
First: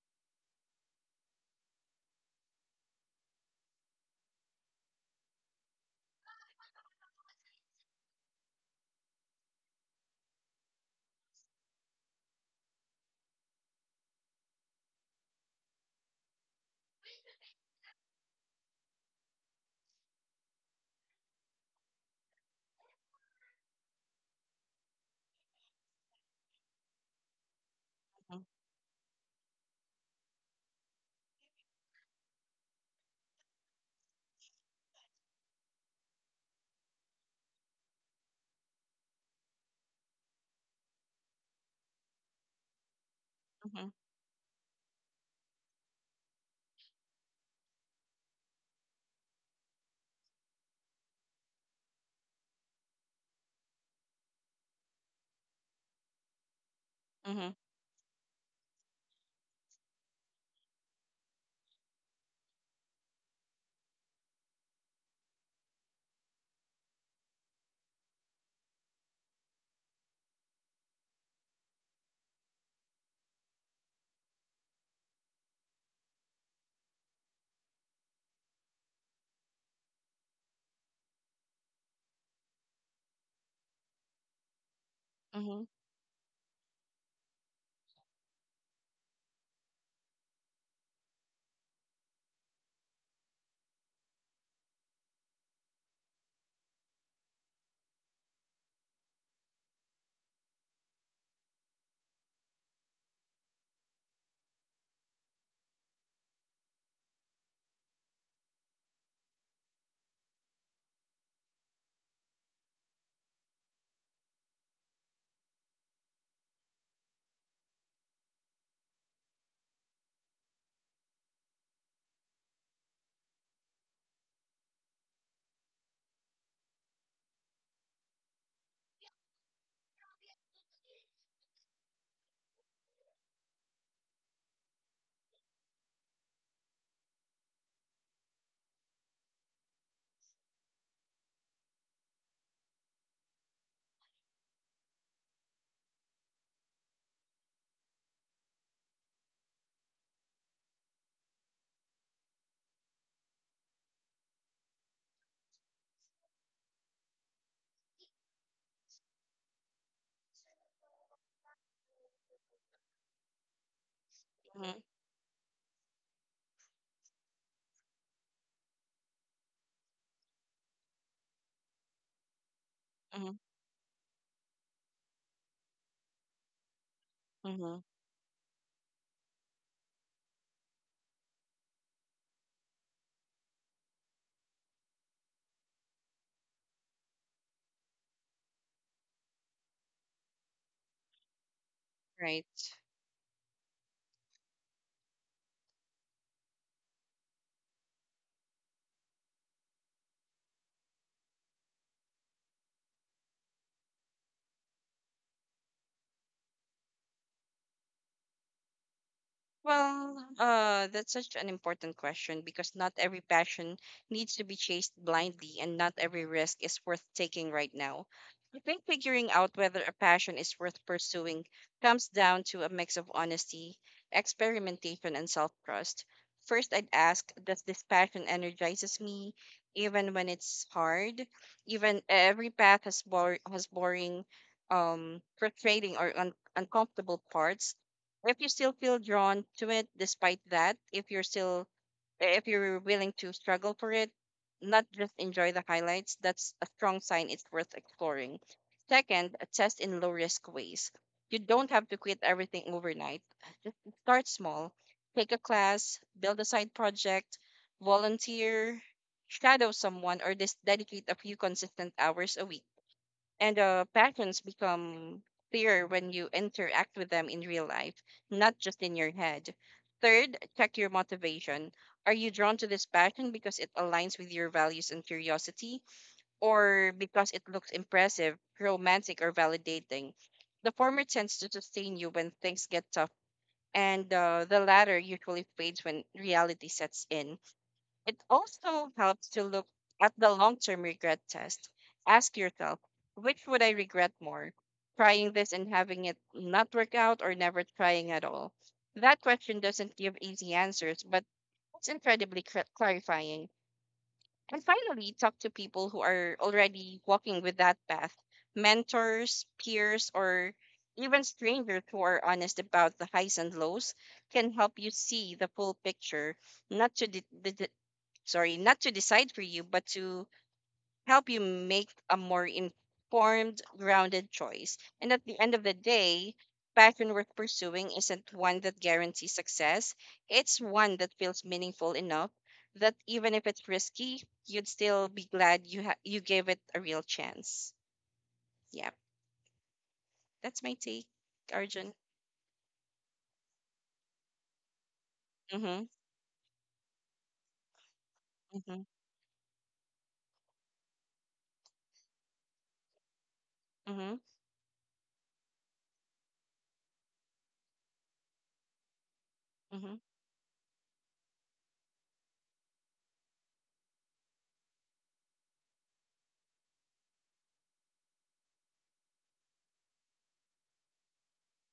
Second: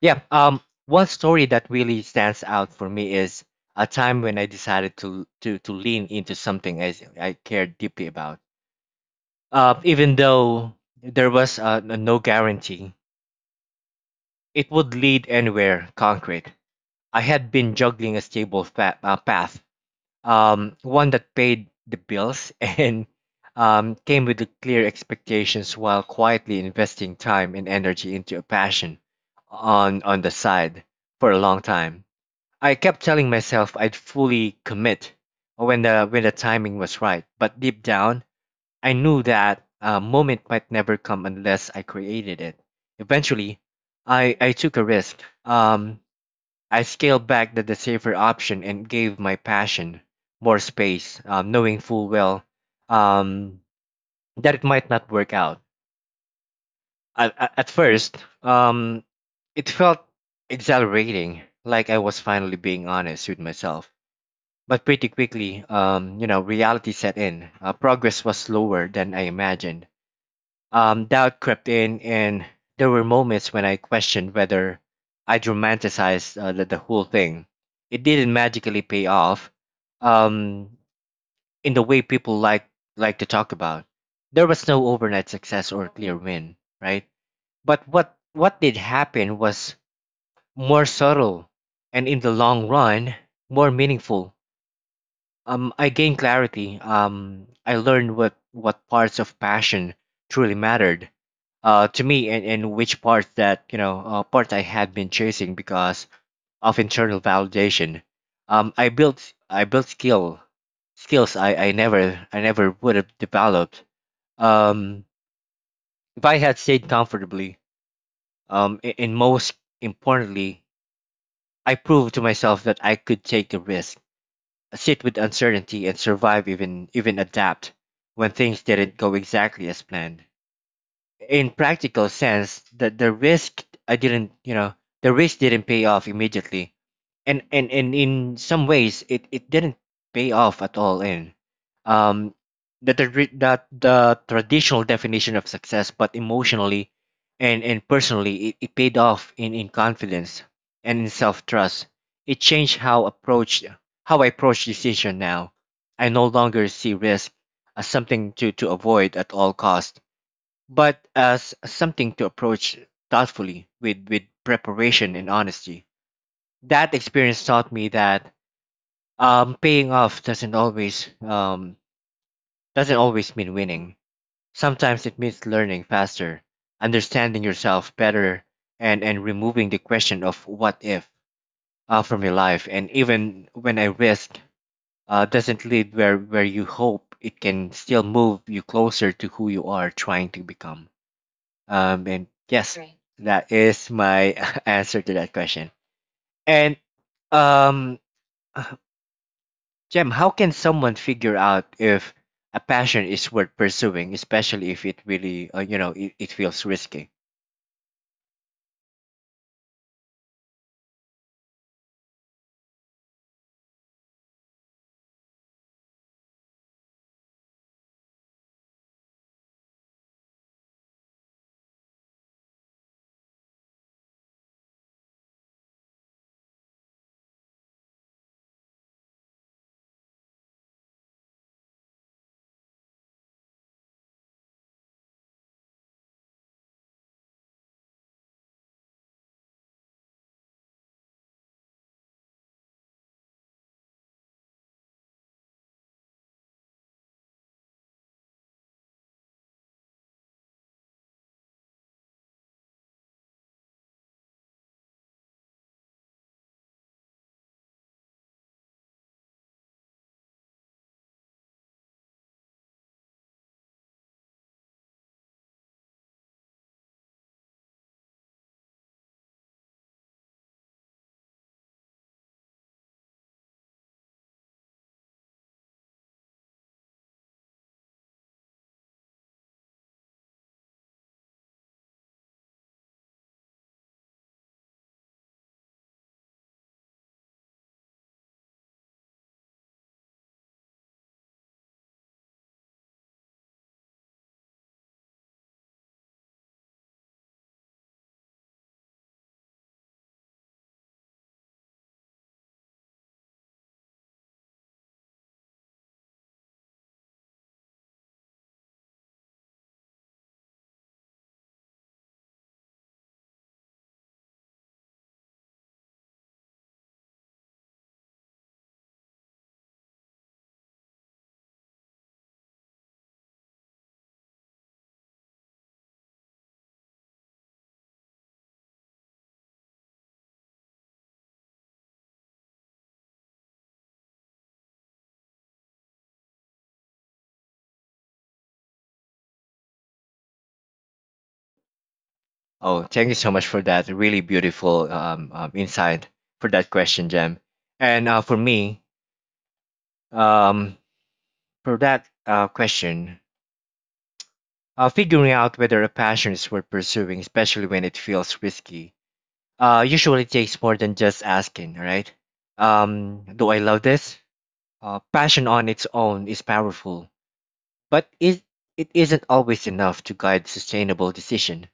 yeah um one story that really stands out for me is a time when I decided to to lean into something I cared deeply about, even though there was no guarantee it would lead anywhere concrete. I had been juggling a stable path, one that paid the bills and came with the clear expectations while quietly investing time and energy into
Mm-hmm.
a passion on the side for a long time. I kept telling myself I'd fully commit when the timing was right, but deep down I knew that moment might never come unless I created it. Eventually,
Mm-hmm.
I took a risk. Um, I scaled back the safer option and gave my passion more space, knowing full well, um, that it might not work out. At,
Mm-hmm.
at at first, um, it felt exhilarating, like I was finally being honest with myself. But pretty quickly, reality set in. Progress was slower than I imagined. Doubt crept in, and there were moments when I questioned whether I'd romanticized the whole thing. It didn't magically pay off, um, in the way people like to talk about. There was no overnight
Mm-hmm.
success or clear win, right? But what did happen was more subtle, and in the long run more meaningful. I gained clarity. I learned what parts of passion truly mattered to me, and which parts that, parts I had been chasing because of internal validation. I built skills I never would have developed, Um, if I had stayed comfortably. And most importantly, I proved to myself that I could take the risk, sit with uncertainty, and survive, even adapt when things didn't go exactly as planned. In practical sense, that the risk I didn't you know the risk didn't pay off immediately, and in some ways it didn't pay off at all in um that the traditional definition of success. But emotionally and personally, it paid off in confidence and in self-trust. It changed how approach how I approach decision now. I no longer see risk as something to avoid at all cost, but as something to approach thoughtfully, with
Mm-hmm.
preparation and honesty. That experience taught me that paying off doesn't always
Mm-hmm,
mean winning. Sometimes it means learning faster, understanding
mm-hmm.
yourself better, and removing the question of what if from your life. And even when a risk doesn't lead where, you hope, it can still move you closer to who you are trying to become. And
Right.
yes, that is my answer to that question. And um, uh, Jem, how can someone figure out if a passion is worth pursuing, especially if it really, it feels risky?
Well, that's such an important question because not every passion needs to be chased blindly, and not every risk is worth taking right now. I think figuring out whether a passion is worth pursuing comes down to a mix of honesty, experimentation, and self trust. First, I'd ask: Does this passion energizes me, even when it's hard? Even every path has, has boring, frustrating, or uncomfortable parts, if you still feel drawn to it despite that, if you're still, if you're willing to struggle for it, not just enjoy the highlights, that's a strong sign it's worth exploring. Second, test in low risk ways. You don't have to quit everything overnight. Start small, take a class, build a side project, volunteer, shadow someone, or just dedicate a few consistent hours a week, and patterns become clearer when you interact with them in real life, not just in your head. Third, check your motivation. Are you drawn to this pattern because it aligns with your values and curiosity, or because it looks impressive, romantic, or validating? The former tends to sustain you when things get tough, and the latter usually fades when reality sets in. It also helps to look at the long term regret test. Ask yourself, which would I regret more? Trying this and having it not work out, or never trying at all? That question doesn't give easy answers, but it's incredibly clarifying. And finally, talk to people who are already walking with that path, mentors, peers, or even strangers who are honest about the highs and lows can help you see the full picture, not to not to decide for you, but to help you make a more informed, grounded choice. And at the end of the day, passion worth pursuing isn't one that guarantees success, it's one that feels meaningful enough that even if it's risky, you'd still be glad you gave it a real chance. Yeah, that's my take, Arjun.
Oh, thank you so much for that really beautiful
Mhm.
insight for that question, Jam. And for me,
Mhm.
um, for that question,
Mhm.
figuring out whether a passion is worth pursuing, especially when it feels risky,
Mhm.
usually takes more than just asking, all right? Do I love this? Passion on its own is powerful, but it isn't always enough to guide sustainable decision.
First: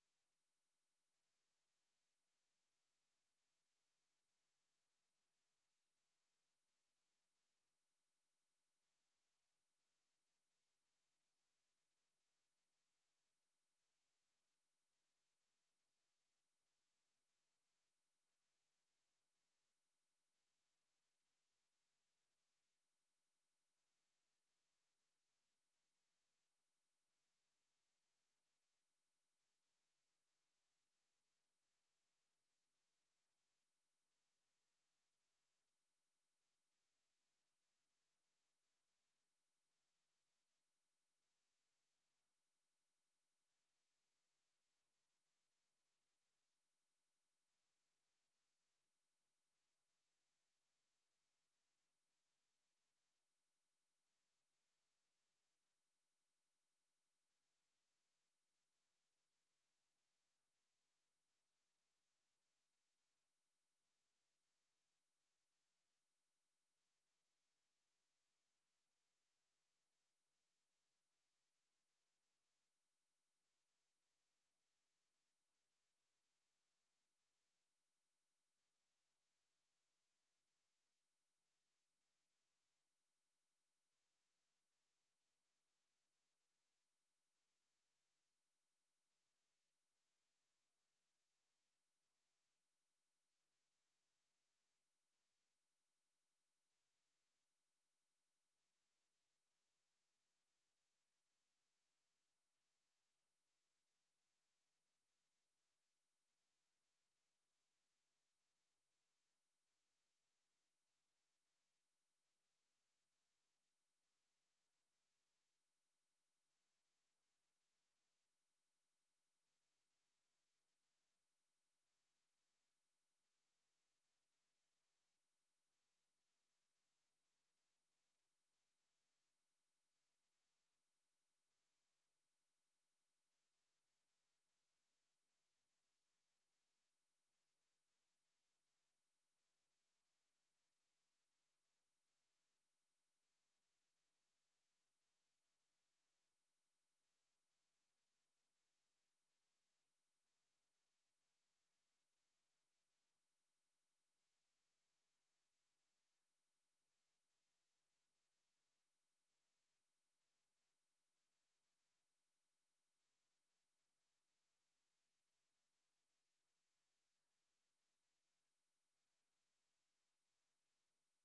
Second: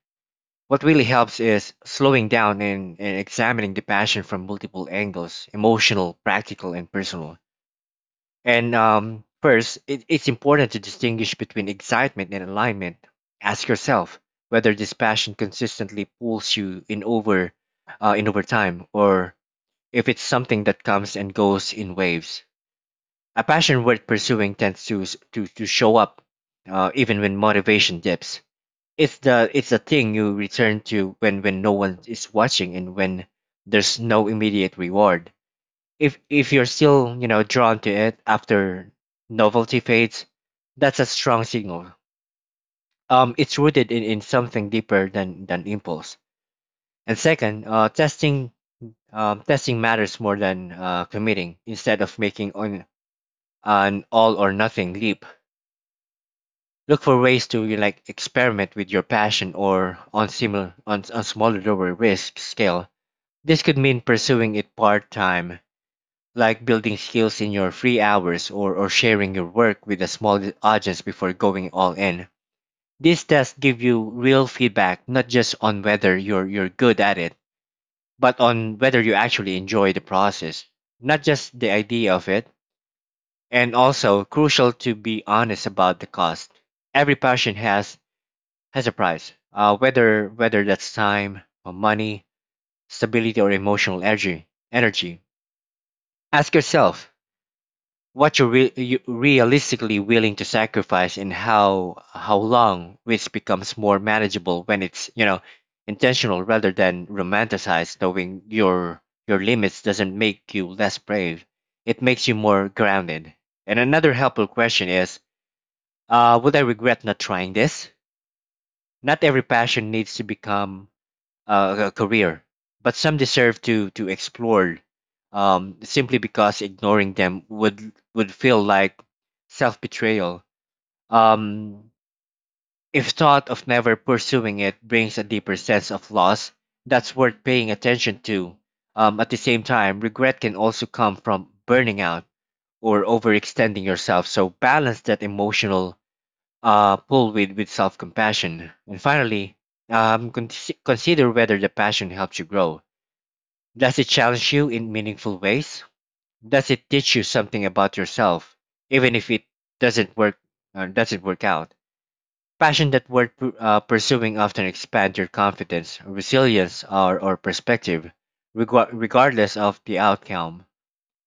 What really helps is slowing down and, examining the passion from multiple angles: emotional, practical, and personal. And First, it's important to distinguish between excitement and alignment. Ask yourself whether this passion consistently pulls you in over, in over time, or if it's something that comes and goes in waves. A passion worth pursuing tends to, to show up even when motivation dips. It's the thing you return to when no one is watching and when there's no immediate reward. If you're still, you know, drawn to it after novelty fades, that's a strong signal. It's rooted in, something deeper than impulse. And second, testing matters more than committing. Instead of making on an all or nothing leap, look for ways to, you experiment with your passion or on similar, on smaller lower risk scale. This could mean pursuing it part time, like building skills in your free hours, or sharing your work with a small audience before going all in. These tests give you real feedback, not just on whether you're good at it, but on whether you actually enjoy the process, not just the idea of it. And also crucial to be honest about the cost. Every passion has a price. Whether that's time or money, stability or emotional energy. Energy. Ask yourself what you realistically willing to sacrifice, and how long, which becomes more manageable when it's, you know, intentional rather than romanticized. Knowing your limits doesn't make you less brave; it makes you more grounded. And another helpful question is: would I regret not trying this? Not every passion needs to become a career, but some deserve to explore, simply because ignoring them would feel like self betrayal. Um, if thought of never pursuing it brings a deeper sense of loss, that's worth paying attention to. At the same time, regret can also come from burning out or overextending yourself. So balance that emotional pull with, self compassion. And finally, um, con- consider whether the passion helps you grow. Does it challenge you in meaningful ways? Does it teach you something about yourself, even if it doesn't work? Doesn't work out? Passion that worth pursuing often expand your confidence, resilience, or, perspective, regardless of the outcome.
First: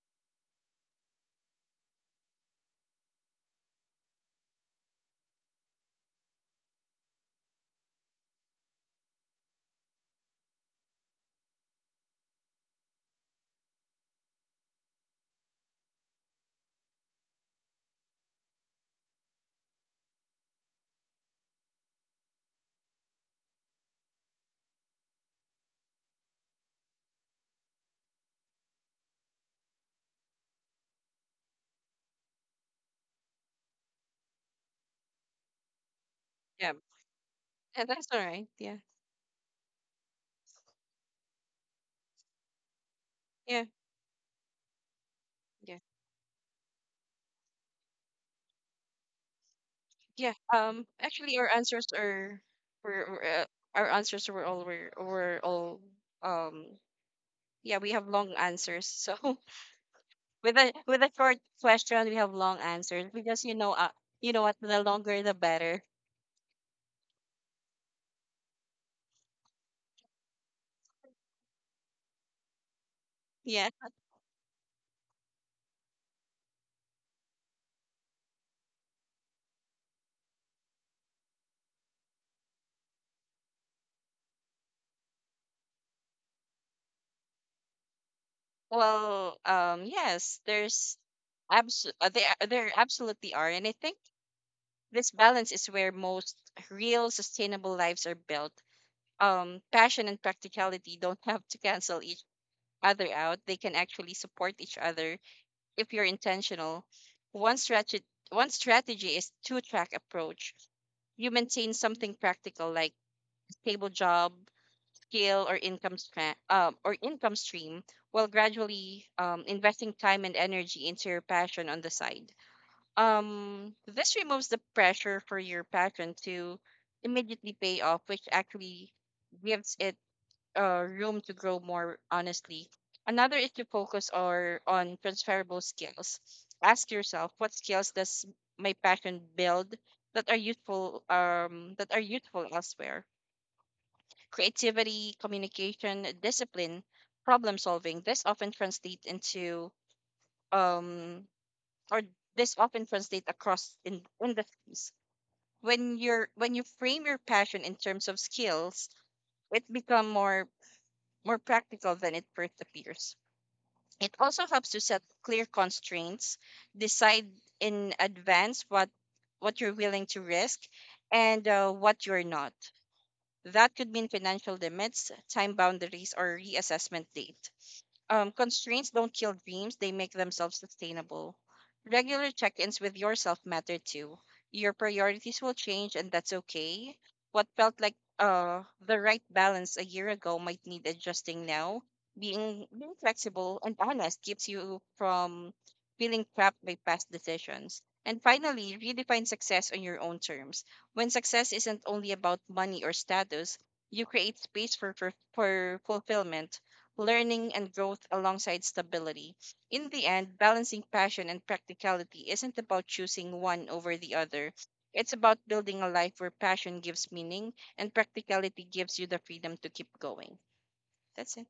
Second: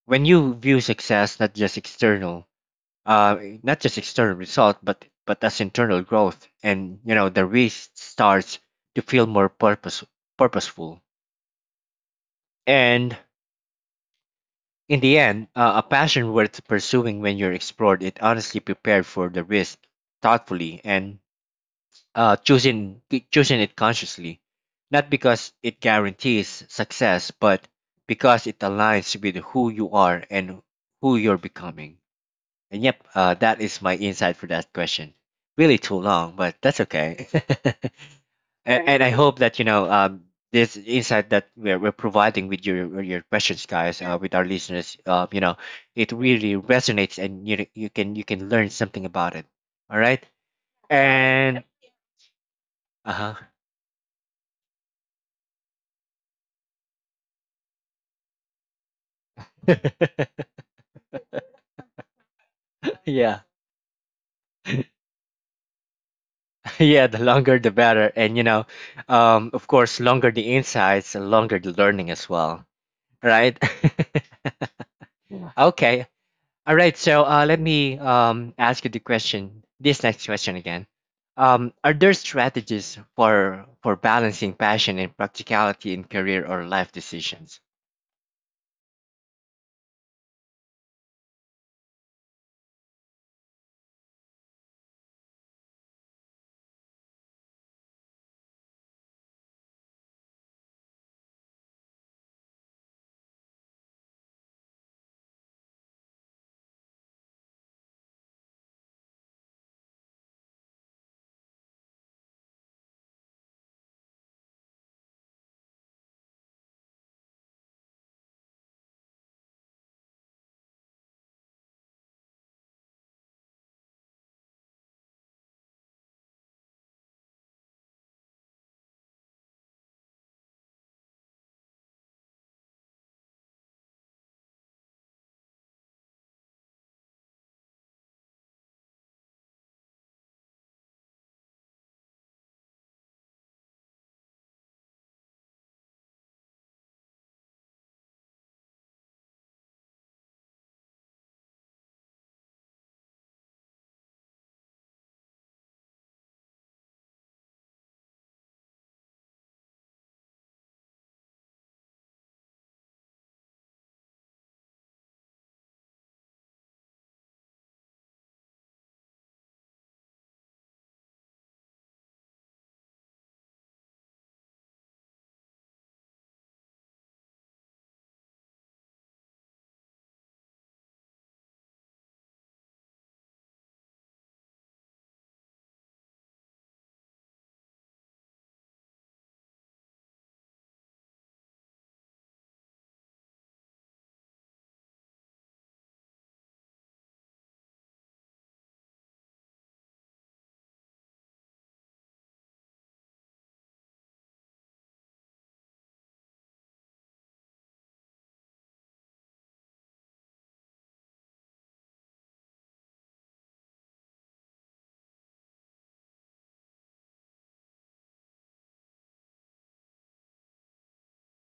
When you view success not just external, not just external result, but as internal growth, and you know the risk starts to feel more purposeful. And In the end, a passion worth pursuing when you're explored it honestly, prepared for the risk thoughtfully, and uh, choosing choosing it consciously, not because it guarantees success, but because it aligns with who you are and who you're becoming. And yep, that is my insight for that question. Really too long, but
Yeah,
that's okay.
and that's all right. Yeah.
And I Right. hope that, you know, this insight that we're providing with your
Yeah.
questions, guys, with our listeners, you know,
Yeah.
it really resonates, and you can learn something about it. All right,
Yeah. Actually, our
and
answers are
uh
were,
huh,
our answers were all were all um. Yeah, we have long answers. So with a short question, we have long answers
yeah,
because you know what, the longer the better.
yeah. The longer, the better, and you know, of course, longer the insights, the longer the learning as well. Right.
Yeah.
Okay. All right, so let me ask you the question, this next question again. Are there strategies for balancing passion and practicality in career or life decisions?
Well, yes, there's there absolutely are, and I think this balance is where most real sustainable lives are built. Passion and practicality don't have to cancel each other out, they can actually support each other if you're intentional. One strategy one strategy is two track approach. You maintain something practical like stable job, skill or income stream while gradually investing time and energy into your passion on the side. This removes the pressure for your passion to immediately pay off, which actually gives it room to grow more honestly. Another is to focus or on transferable skills. Ask yourself, what skills does my passion build that are useful elsewhere? Creativity, communication, discipline, problem solving. This often translate into um or this often translate across in industries. When you frame your passion in terms of skills, it become more practical than it first appears. It also helps to set clear constraints, decide in advance what you're willing to risk and what you're not. That could mean financial limits, time boundaries, or reassessment date. Constraints don't kill dreams, they make themselves sustainable. Regular check ins with yourself matter too. Your priorities will change, and that's okay. What felt like the right balance a year ago might need adjusting now. Being flexible and honest keeps you from feeling trapped by past decisions. And finally, redefine success on your own terms. When success isn't only about money or status, you create space for fulfillment, learning and growth alongside stability. In the end, balancing passion and practicality isn't about choosing one over the other. It's about building a life where passion gives meaning and practicality gives you the freedom to keep going. That's it.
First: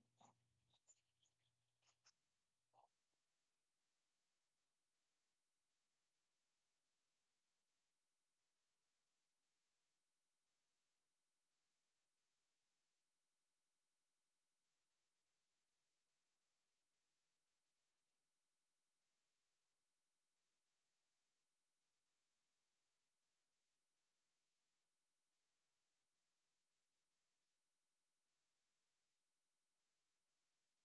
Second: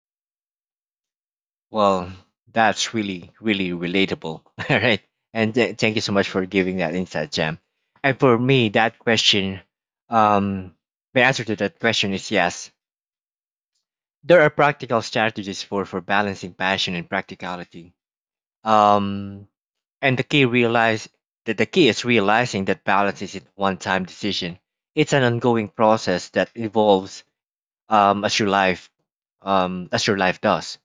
Well, that's really really relatable. All right, and thank you so much for giving that insight, Jam. And for me, that question, um, the answer to that question is yes. There are practical strategies for balancing passion and practicality. Um, and the key realize that the key is realizing that balance isn't a one-time decision. It's an ongoing process that evolves um, as your life as your life does.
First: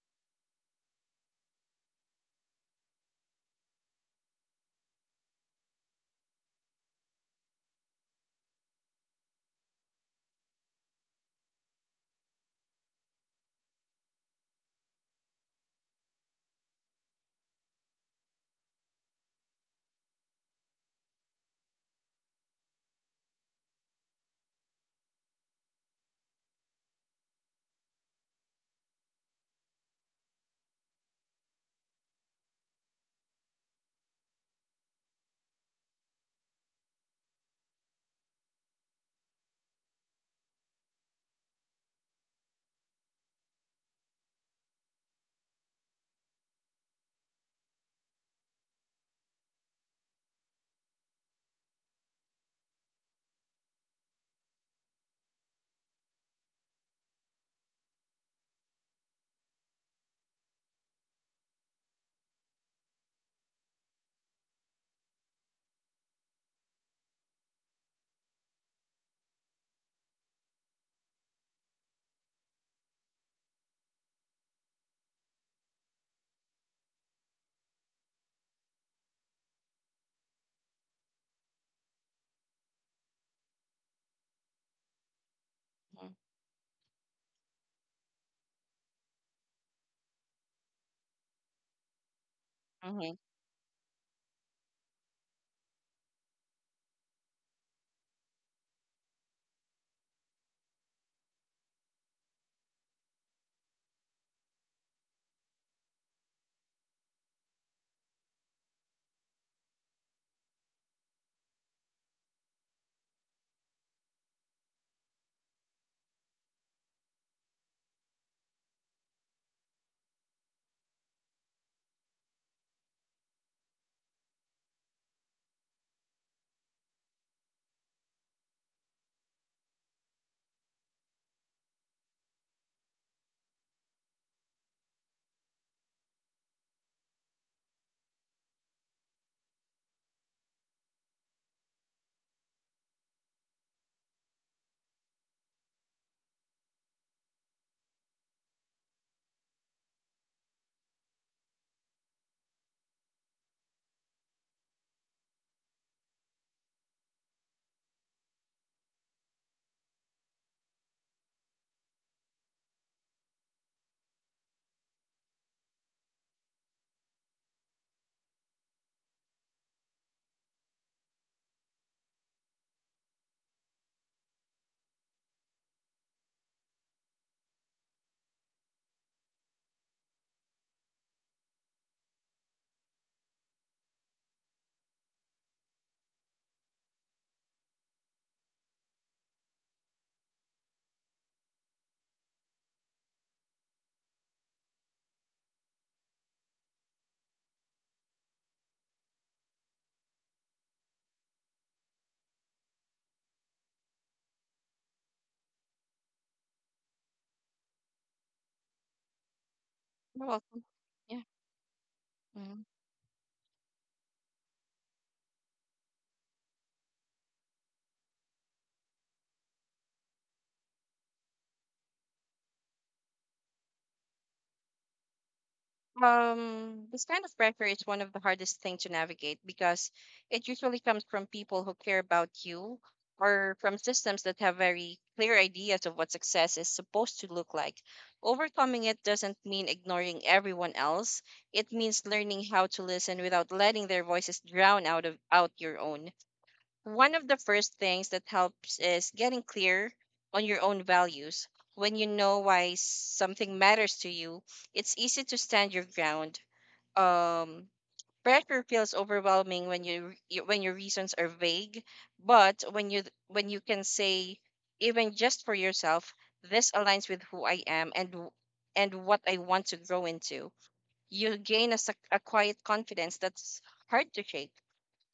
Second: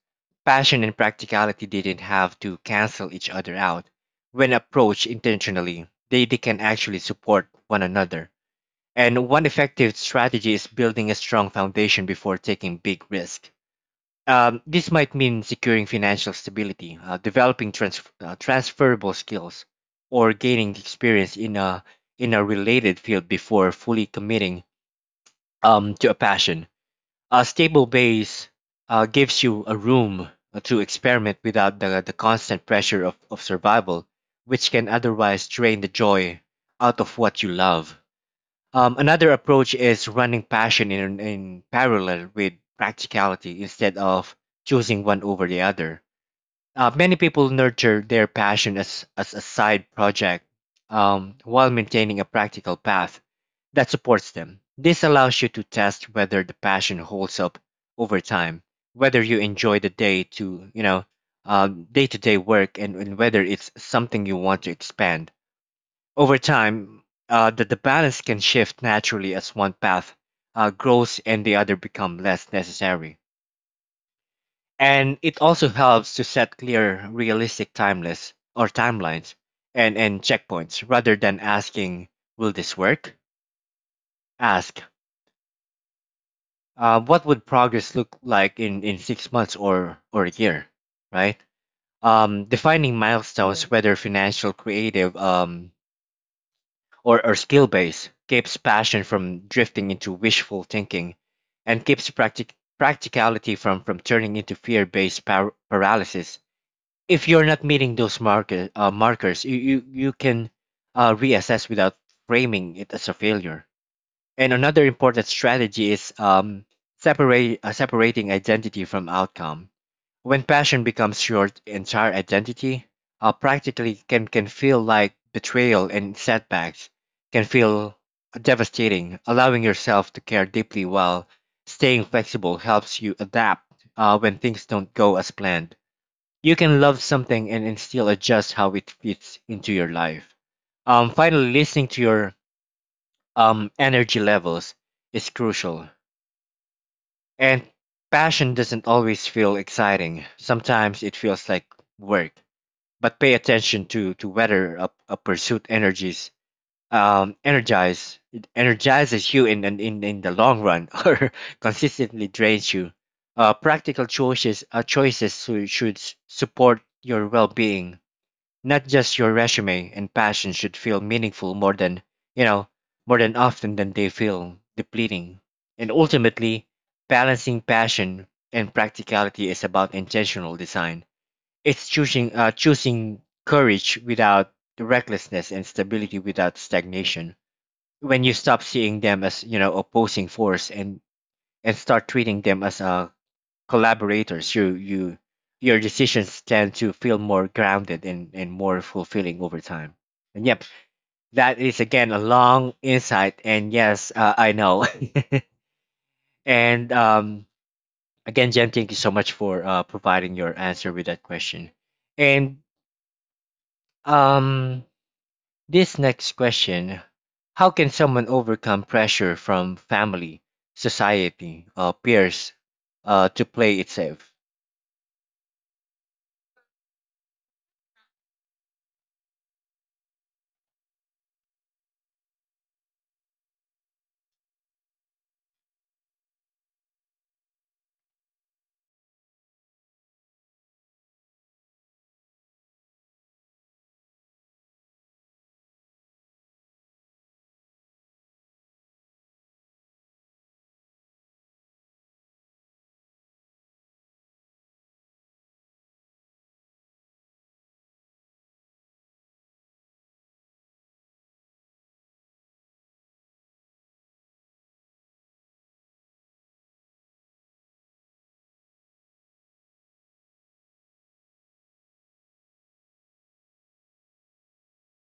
Passion and practicality didn't have to cancel each other out. When approached intentionally, they can actually support one another. And one effective strategy is building a strong foundation before taking big risks. This might mean securing financial stability, transferable skills, or gaining experience in a related field before fully committing, to a passion. A stable base gives you a room to experiment without the constant pressure of, survival, which can otherwise drain the joy out of what you love. Another approach is running passion in, parallel with practicality instead of choosing one over the other. Many people nurture their passion as, a side project, while maintaining a practical path that supports them. This allows you to test whether the passion holds up over time, whether you enjoy the day to day work, and whether it's something you want to expand. Over time, the balance can shift naturally as one path grows and the other become less necessary. And it also helps to set clear, realistic timeless or timelines and checkpoints rather than asking, will this work? Ask, what would progress look like in 6 months or a year, right? Defining
Mm-hmm.
milestones, whether financial, creative, or skill base keeps passion from drifting into wishful thinking and keeps practicality from turning into fear based paralysis. If you're not meeting those markers, you can reassess without framing it as a failure. And another important strategy is separating identity from outcome. When passion becomes your entire identity, practically can feel like betrayal, and setbacks can feel devastating. Allowing yourself to care deeply while staying flexible helps you adapt when things don't go as planned. You can love something and still adjust how it fits into your life. Finally, listening to your energy levels is crucial. And passion doesn't always feel exciting. Sometimes it feels like work, but pay attention to whether a pursuit energies energize it energizes you in the long run, or consistently drains you. Practical choices support your well-being, not just your resume, and passion should feel meaningful you know more than often than they feel depleting. And ultimately, balancing passion and practicality is about intentional design. It's choosing courage without the recklessness, and stability without stagnation. When you stop seeing them as opposing force and start treating them as collaborators, your decisions tend to feel more grounded and more fulfilling over time. And yep, that is again a long insight. And yes, I know. and Again, Jen, thank you so much for
You're
providing your
welcome.
answer with that
Yeah.
question. And
Mhm.
um, This next question: how can someone overcome pressure from family, society, peers, to play it safe?
This kind of pressure is one of the hardest things to navigate because it usually comes from people who care about you or from systems that have very clear ideas of what success is supposed to look like. Overcoming it doesn't mean ignoring everyone else. It means learning how to listen without letting their voices drown out of out your own. One of the first things that helps is getting clear on your own values. When you know why something matters to you, it's easy to stand your ground. Um, pressure feels overwhelming when you when your reasons are vague, but when you can say even just for yourself, this aligns with who I am and and what I want to grow into. You gain a, a quiet confidence that's hard to shake.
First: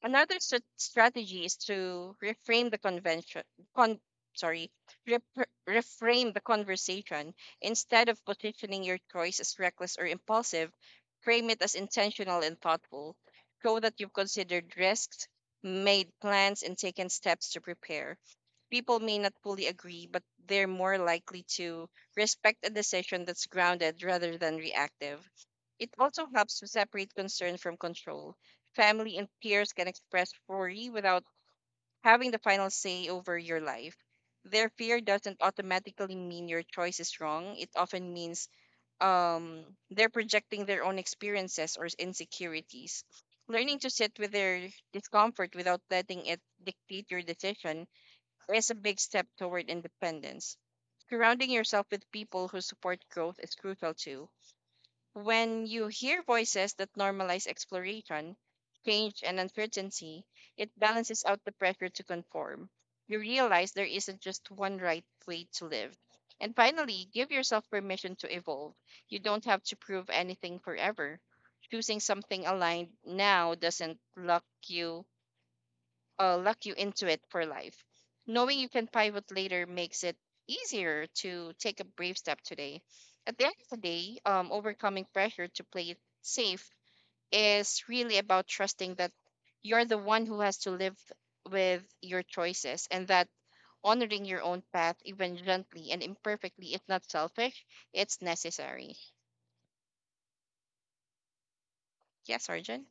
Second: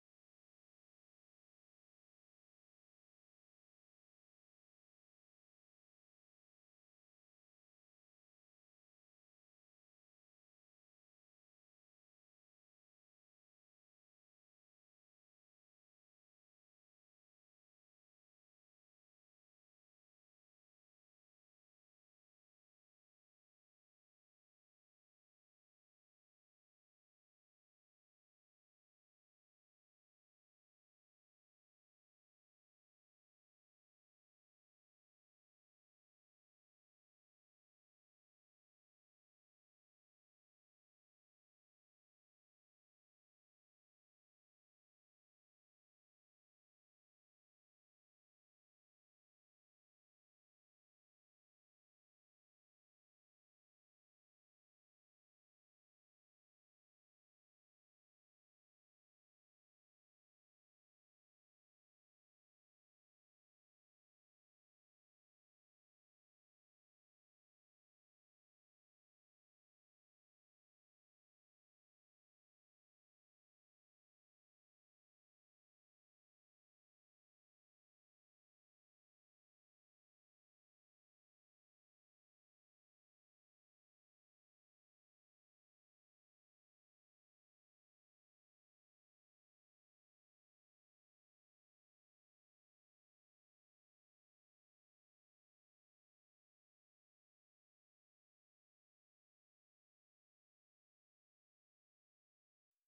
Another strategy is to reframe the convention, con sorry, rep reframe the conversation. Instead of positioning your choice as reckless or impulsive, frame it as intentional and thoughtful. Show that you've considered risks, made plans, and taken steps to prepare. People may not fully agree, but they're more likely to respect a decision that's grounded rather than reactive. It also helps to separate concern from control. Family and peers can express worry without having the final say over your life. Their fear doesn't automatically mean your choice is wrong. It often means um, they're projecting their own experiences or insecurities. Learning to sit with their discomfort without letting it dictate your decision is a big step toward independence. Surrounding yourself with people who support growth is crucial too. When you hear voices that normalize exploration, change, and uncertainty, it balances out the pressure to conform. You realize there isn't just one right way to live. And finally, give yourself permission to evolve. You don't have to prove anything forever. Choosing something aligned now doesn't lock you into it for life. Knowing you can pivot later makes it easier to take a brave step today. At the end of the day, overcoming pressure to play it safe is really about trusting that you're the one who has to live with your choices and that honoring your own path, even gently and imperfectly, is not selfish, it's necessary. Yes, Arjun?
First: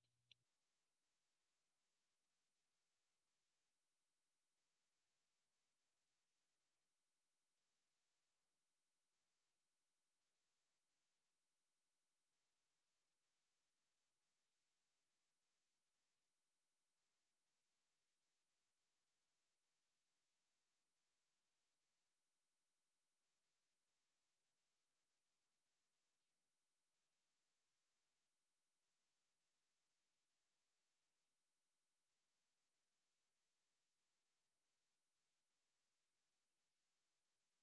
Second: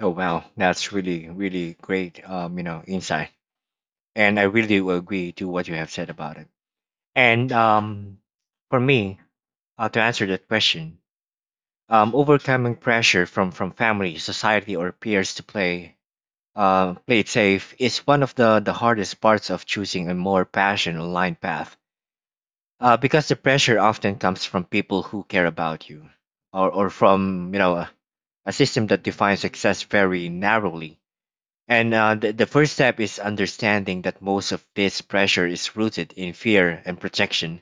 Oh, wow. That's really, really great, insight. And I really will agree to what you have said about it. And for me, to answer that question, overcoming pressure from family, society, or peers to play it safe is one of the hardest parts of choosing a more passion aligned path, because the pressure often comes from people who care about you, or from a system that defines success very narrowly. And the first step is understanding that most of this pressure is rooted in fear and protection,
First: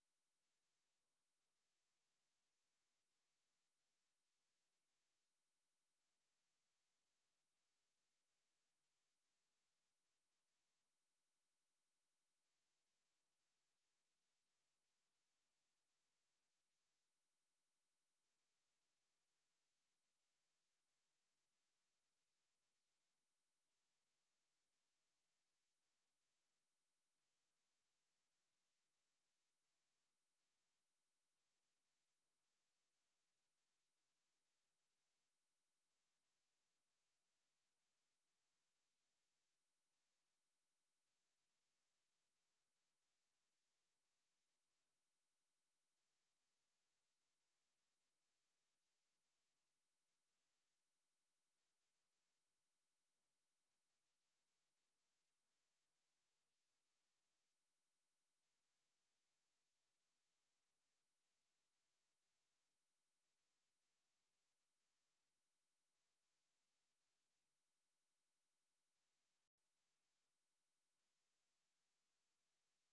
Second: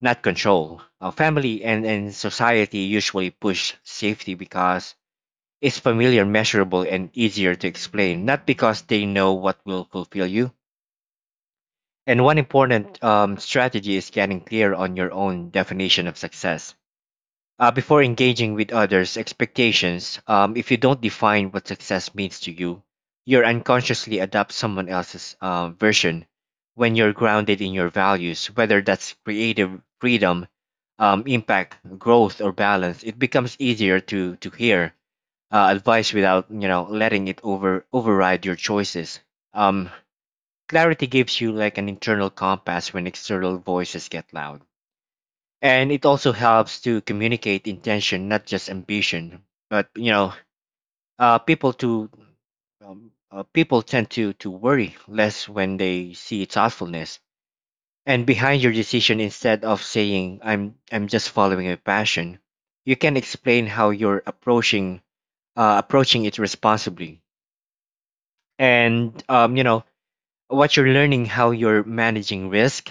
not control. Uh, family and society usually push safety because it's familiar, measurable, and easier to explain, not because they know what will fulfill you. And one important strategy is getting clear on your own definition of success before engaging with others' expectations. If you don't define what success means to you, you unconsciously adopt someone else's version. When you're grounded in your values, whether that's creative freedom, impact, growth, or balance, it becomes easier to hear advice without letting it override your choices. Um, Clarity gives you like an internal compass when external voices get loud. And it also helps to communicate intention, not just ambition. But uh, people to people tend to worry less when they see thoughtfulness and behind your decision. Instead of saying I'm just following a passion, you can explain how you're approaching it responsibly, and what you're learning, how you're managing risk,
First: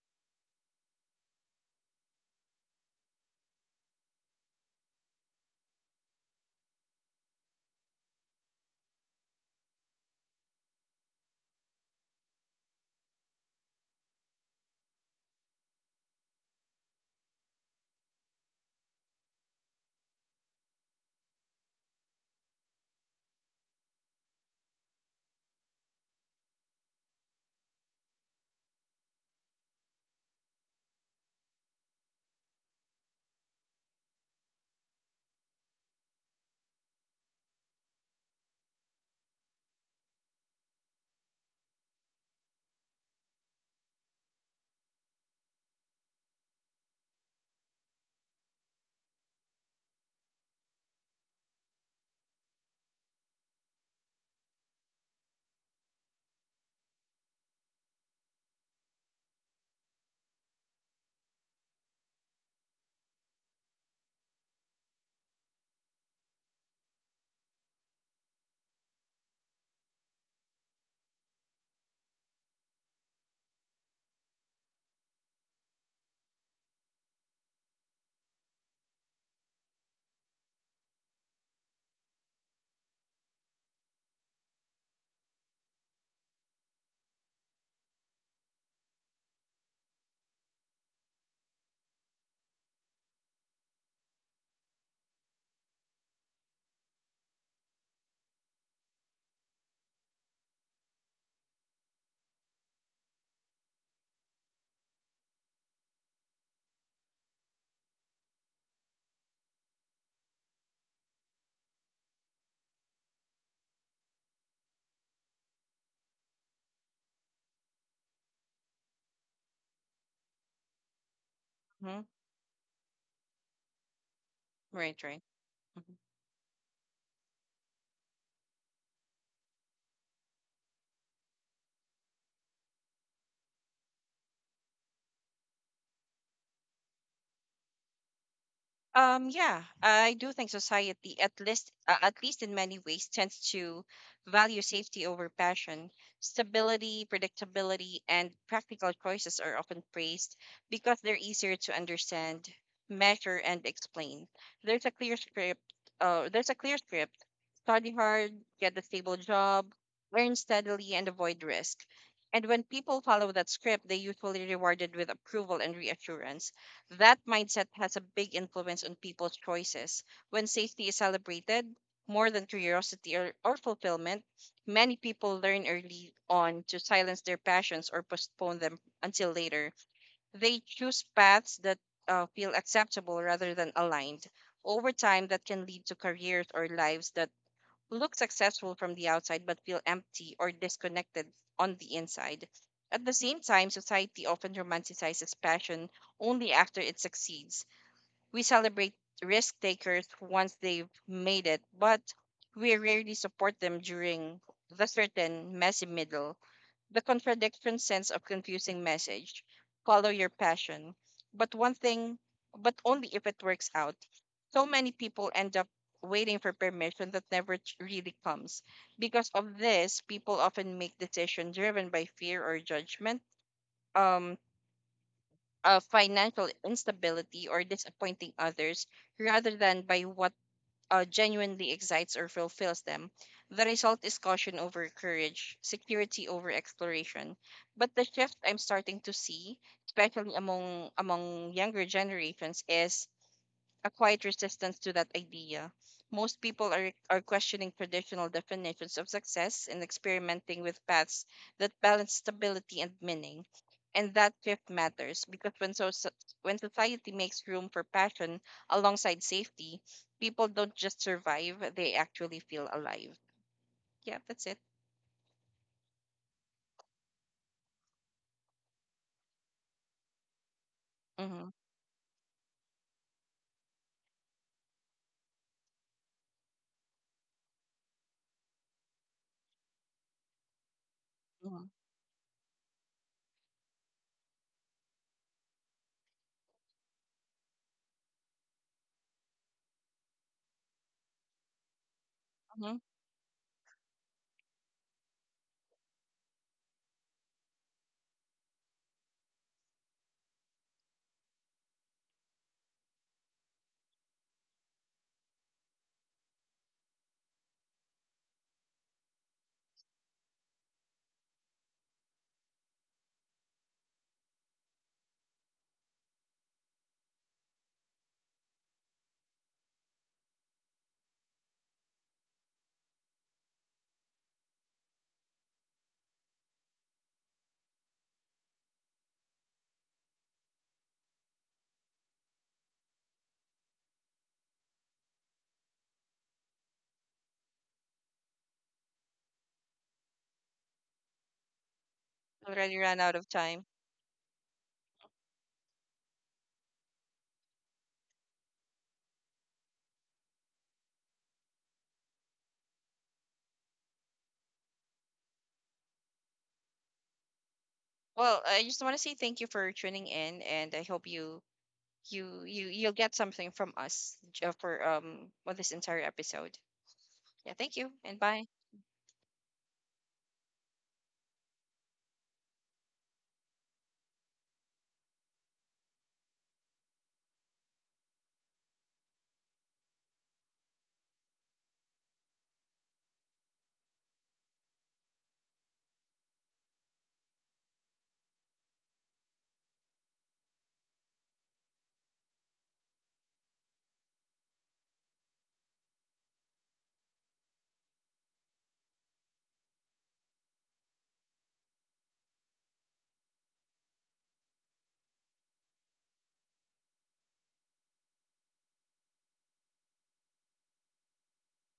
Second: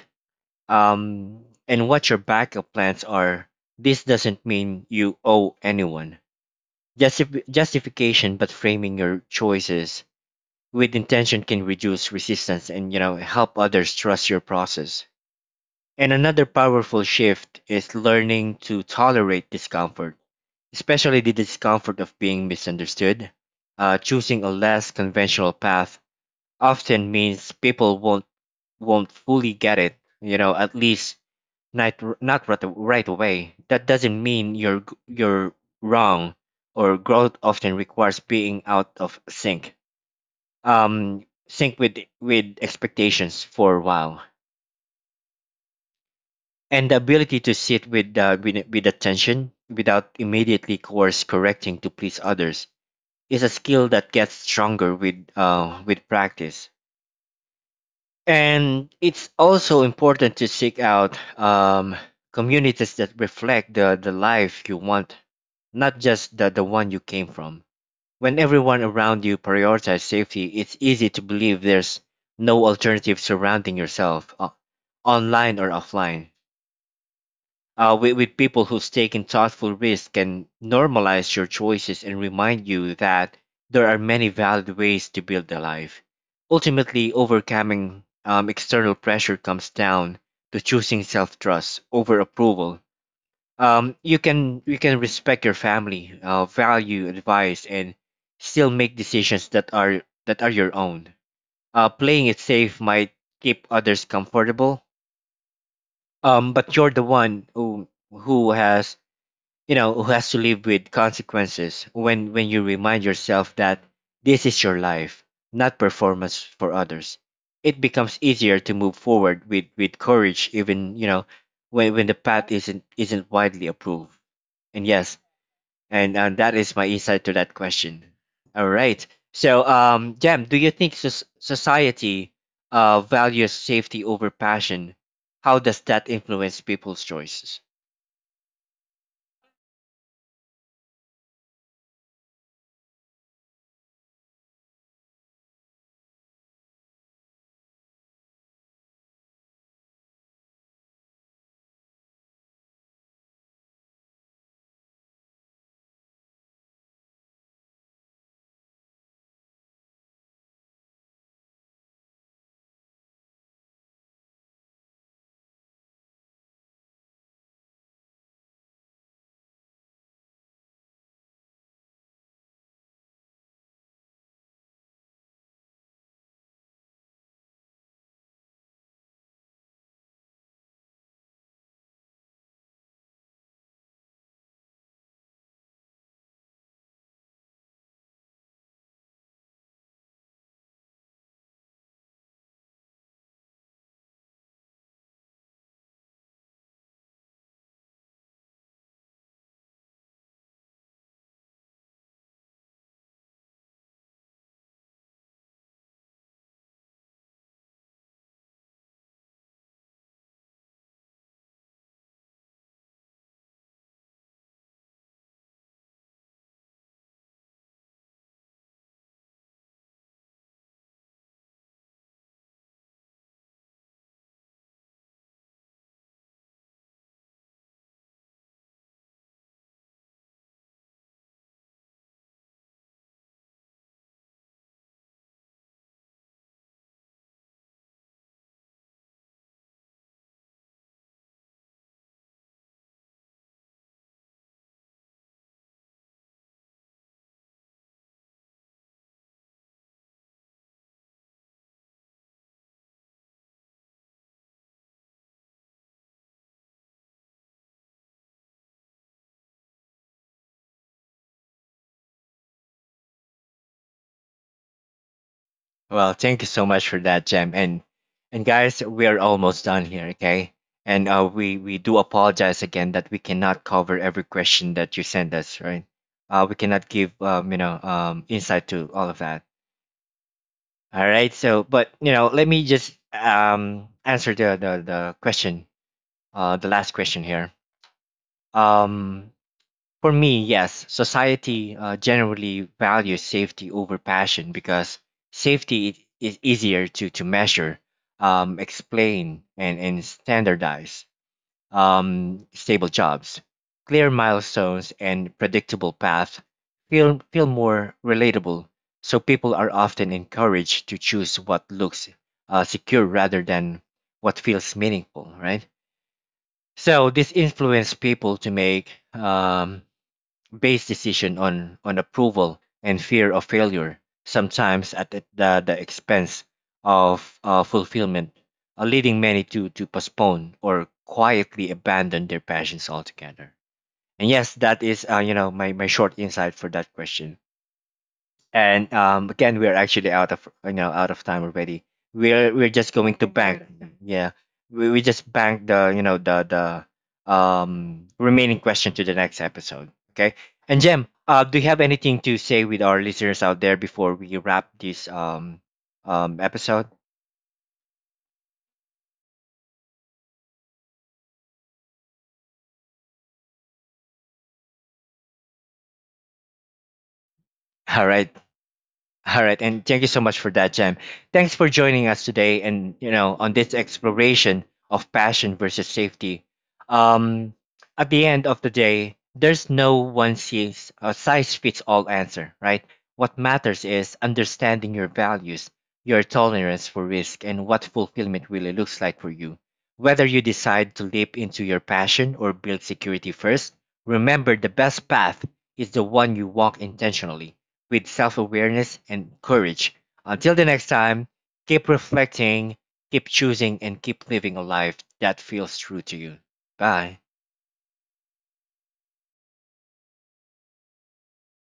and what your backup plans are. This doesn't mean you owe anyone. Justification, but framing your choices with intention can reduce resistance and, help others trust your process. And another powerful shift is learning to tolerate discomfort, especially the discomfort of being misunderstood. Choosing a less conventional path often means people won't fully get it. You know, at least not right away. That doesn't mean you're wrong. Or growth often requires being out of sync, sync with expectations for a while, and the ability to sit with attention without immediately course correcting to please others is a skill that gets stronger with practice. And it's also important to seek out communities that reflect the life you want, not just the one you came from. When everyone around you prioritizes safety, it's easy to believe there's no alternative. Surrounding yourself, online or offline, with people who's taking thoughtful risks, can normalize your choices and remind you that there are many valid ways to build a life. Ultimately, overcoming external pressure comes down to choosing self-trust over approval. You can respect your family, value advice, and still make decisions that are your own. Playing it safe might keep others comfortable, but you're the one who has to live with consequences. When you remind yourself that this is your life, not performance for others, it becomes easier to move forward with courage, even when
Hmm.
when the path isn't widely approved. And
Right,
yes,
right.
and that is my insight to that question. All right, so Jam, do you think society values safety over passion? How does that influence people's choices?
Yeah, I do think society, at least in many ways, tends to value safety over passion. Stability, predictability, and practical choices are often praised because they're easier to understand, measure, and explain. There's a clear script. Uh, there's a clear script. Study hard, get a stable job, earn steadily, and avoid risk. And when people follow that script, they're usually rewarded with approval and reassurance. That mindset has a big influence on people's choices. When safety is celebrated more than curiosity or fulfillment, many people learn early on to silence their passions or postpone them until later. They choose paths that feel acceptable rather than aligned. Over time, that can lead to careers or lives that look successful from the outside but feel empty or disconnected on the inside. At the same time, society often romanticizes passion only after it succeeds. We celebrate risk takers once they've made it, but we rarely support them during the certain messy middle. The contradiction sense of confusing message. Follow your passion. But one thing, but only if it works out. So many people end up waiting for permission that never really comes. Because of this, people often make decisions driven by fear or judgment, um, financial instability, or disappointing others rather than by what genuinely excites or fulfills them. The result is caution over courage, security over exploration. But the shift I'm starting to see, especially among younger generations, is a quiet resistance to that idea. Most people are questioning traditional definitions of success and experimenting with paths that balance stability and meaning. And that shift matters because when society makes room for passion alongside safety, people don't just survive, they actually feel alive. Yeah, that's it.
Well, thank you so much for that, Jem. And guys, we are almost done here, okay? And
Mm-hmm.
we do apologize again that we cannot cover every question that you send us, right? We cannot give insight to all of that. All right.
Mm-hmm.
So, but let me just answer the question, the last question here. Um, for me, yes, society generally
Hmm.
values safety over passion because safety is easier to measure, explain, and standardize. Stable jobs, clear milestones, and predictable paths feel more relatable. So people are often encouraged to choose what looks secure rather than what feels meaningful, right? So this influences people to make based decision on approval and fear of failure, sometimes at the expense of fulfillment, leading many to postpone or quietly abandon their passions altogether. And yes, that is my short insight for that question. And again, we're actually out of time already. We're
Already
just
ran out
going
of
to
time.
bank, yeah. We just bank the remaining question to the next episode. Okay. And Jem, do you have anything to say with our listeners out there before we wrap this episode?
Well, I just want to say thank you for tuning in, and I hope you'll get something from us for this entire episode. Yeah, thank you
All
and
right.
bye.
All right, and thank you so much for that, Jem. Thanks for joining us today, and, on this exploration of passion versus safety. Um, at the end of the day, there's no one size fits all answer, right? What matters is understanding your values, your tolerance for risk, and what fulfillment really looks like for you. Whether you decide to leap into your passion or build security first, remember, the best path is the one you walk intentionally with self awareness and courage. Until the next time, keep reflecting, keep choosing, and keep living a life that feels true to you. Bye.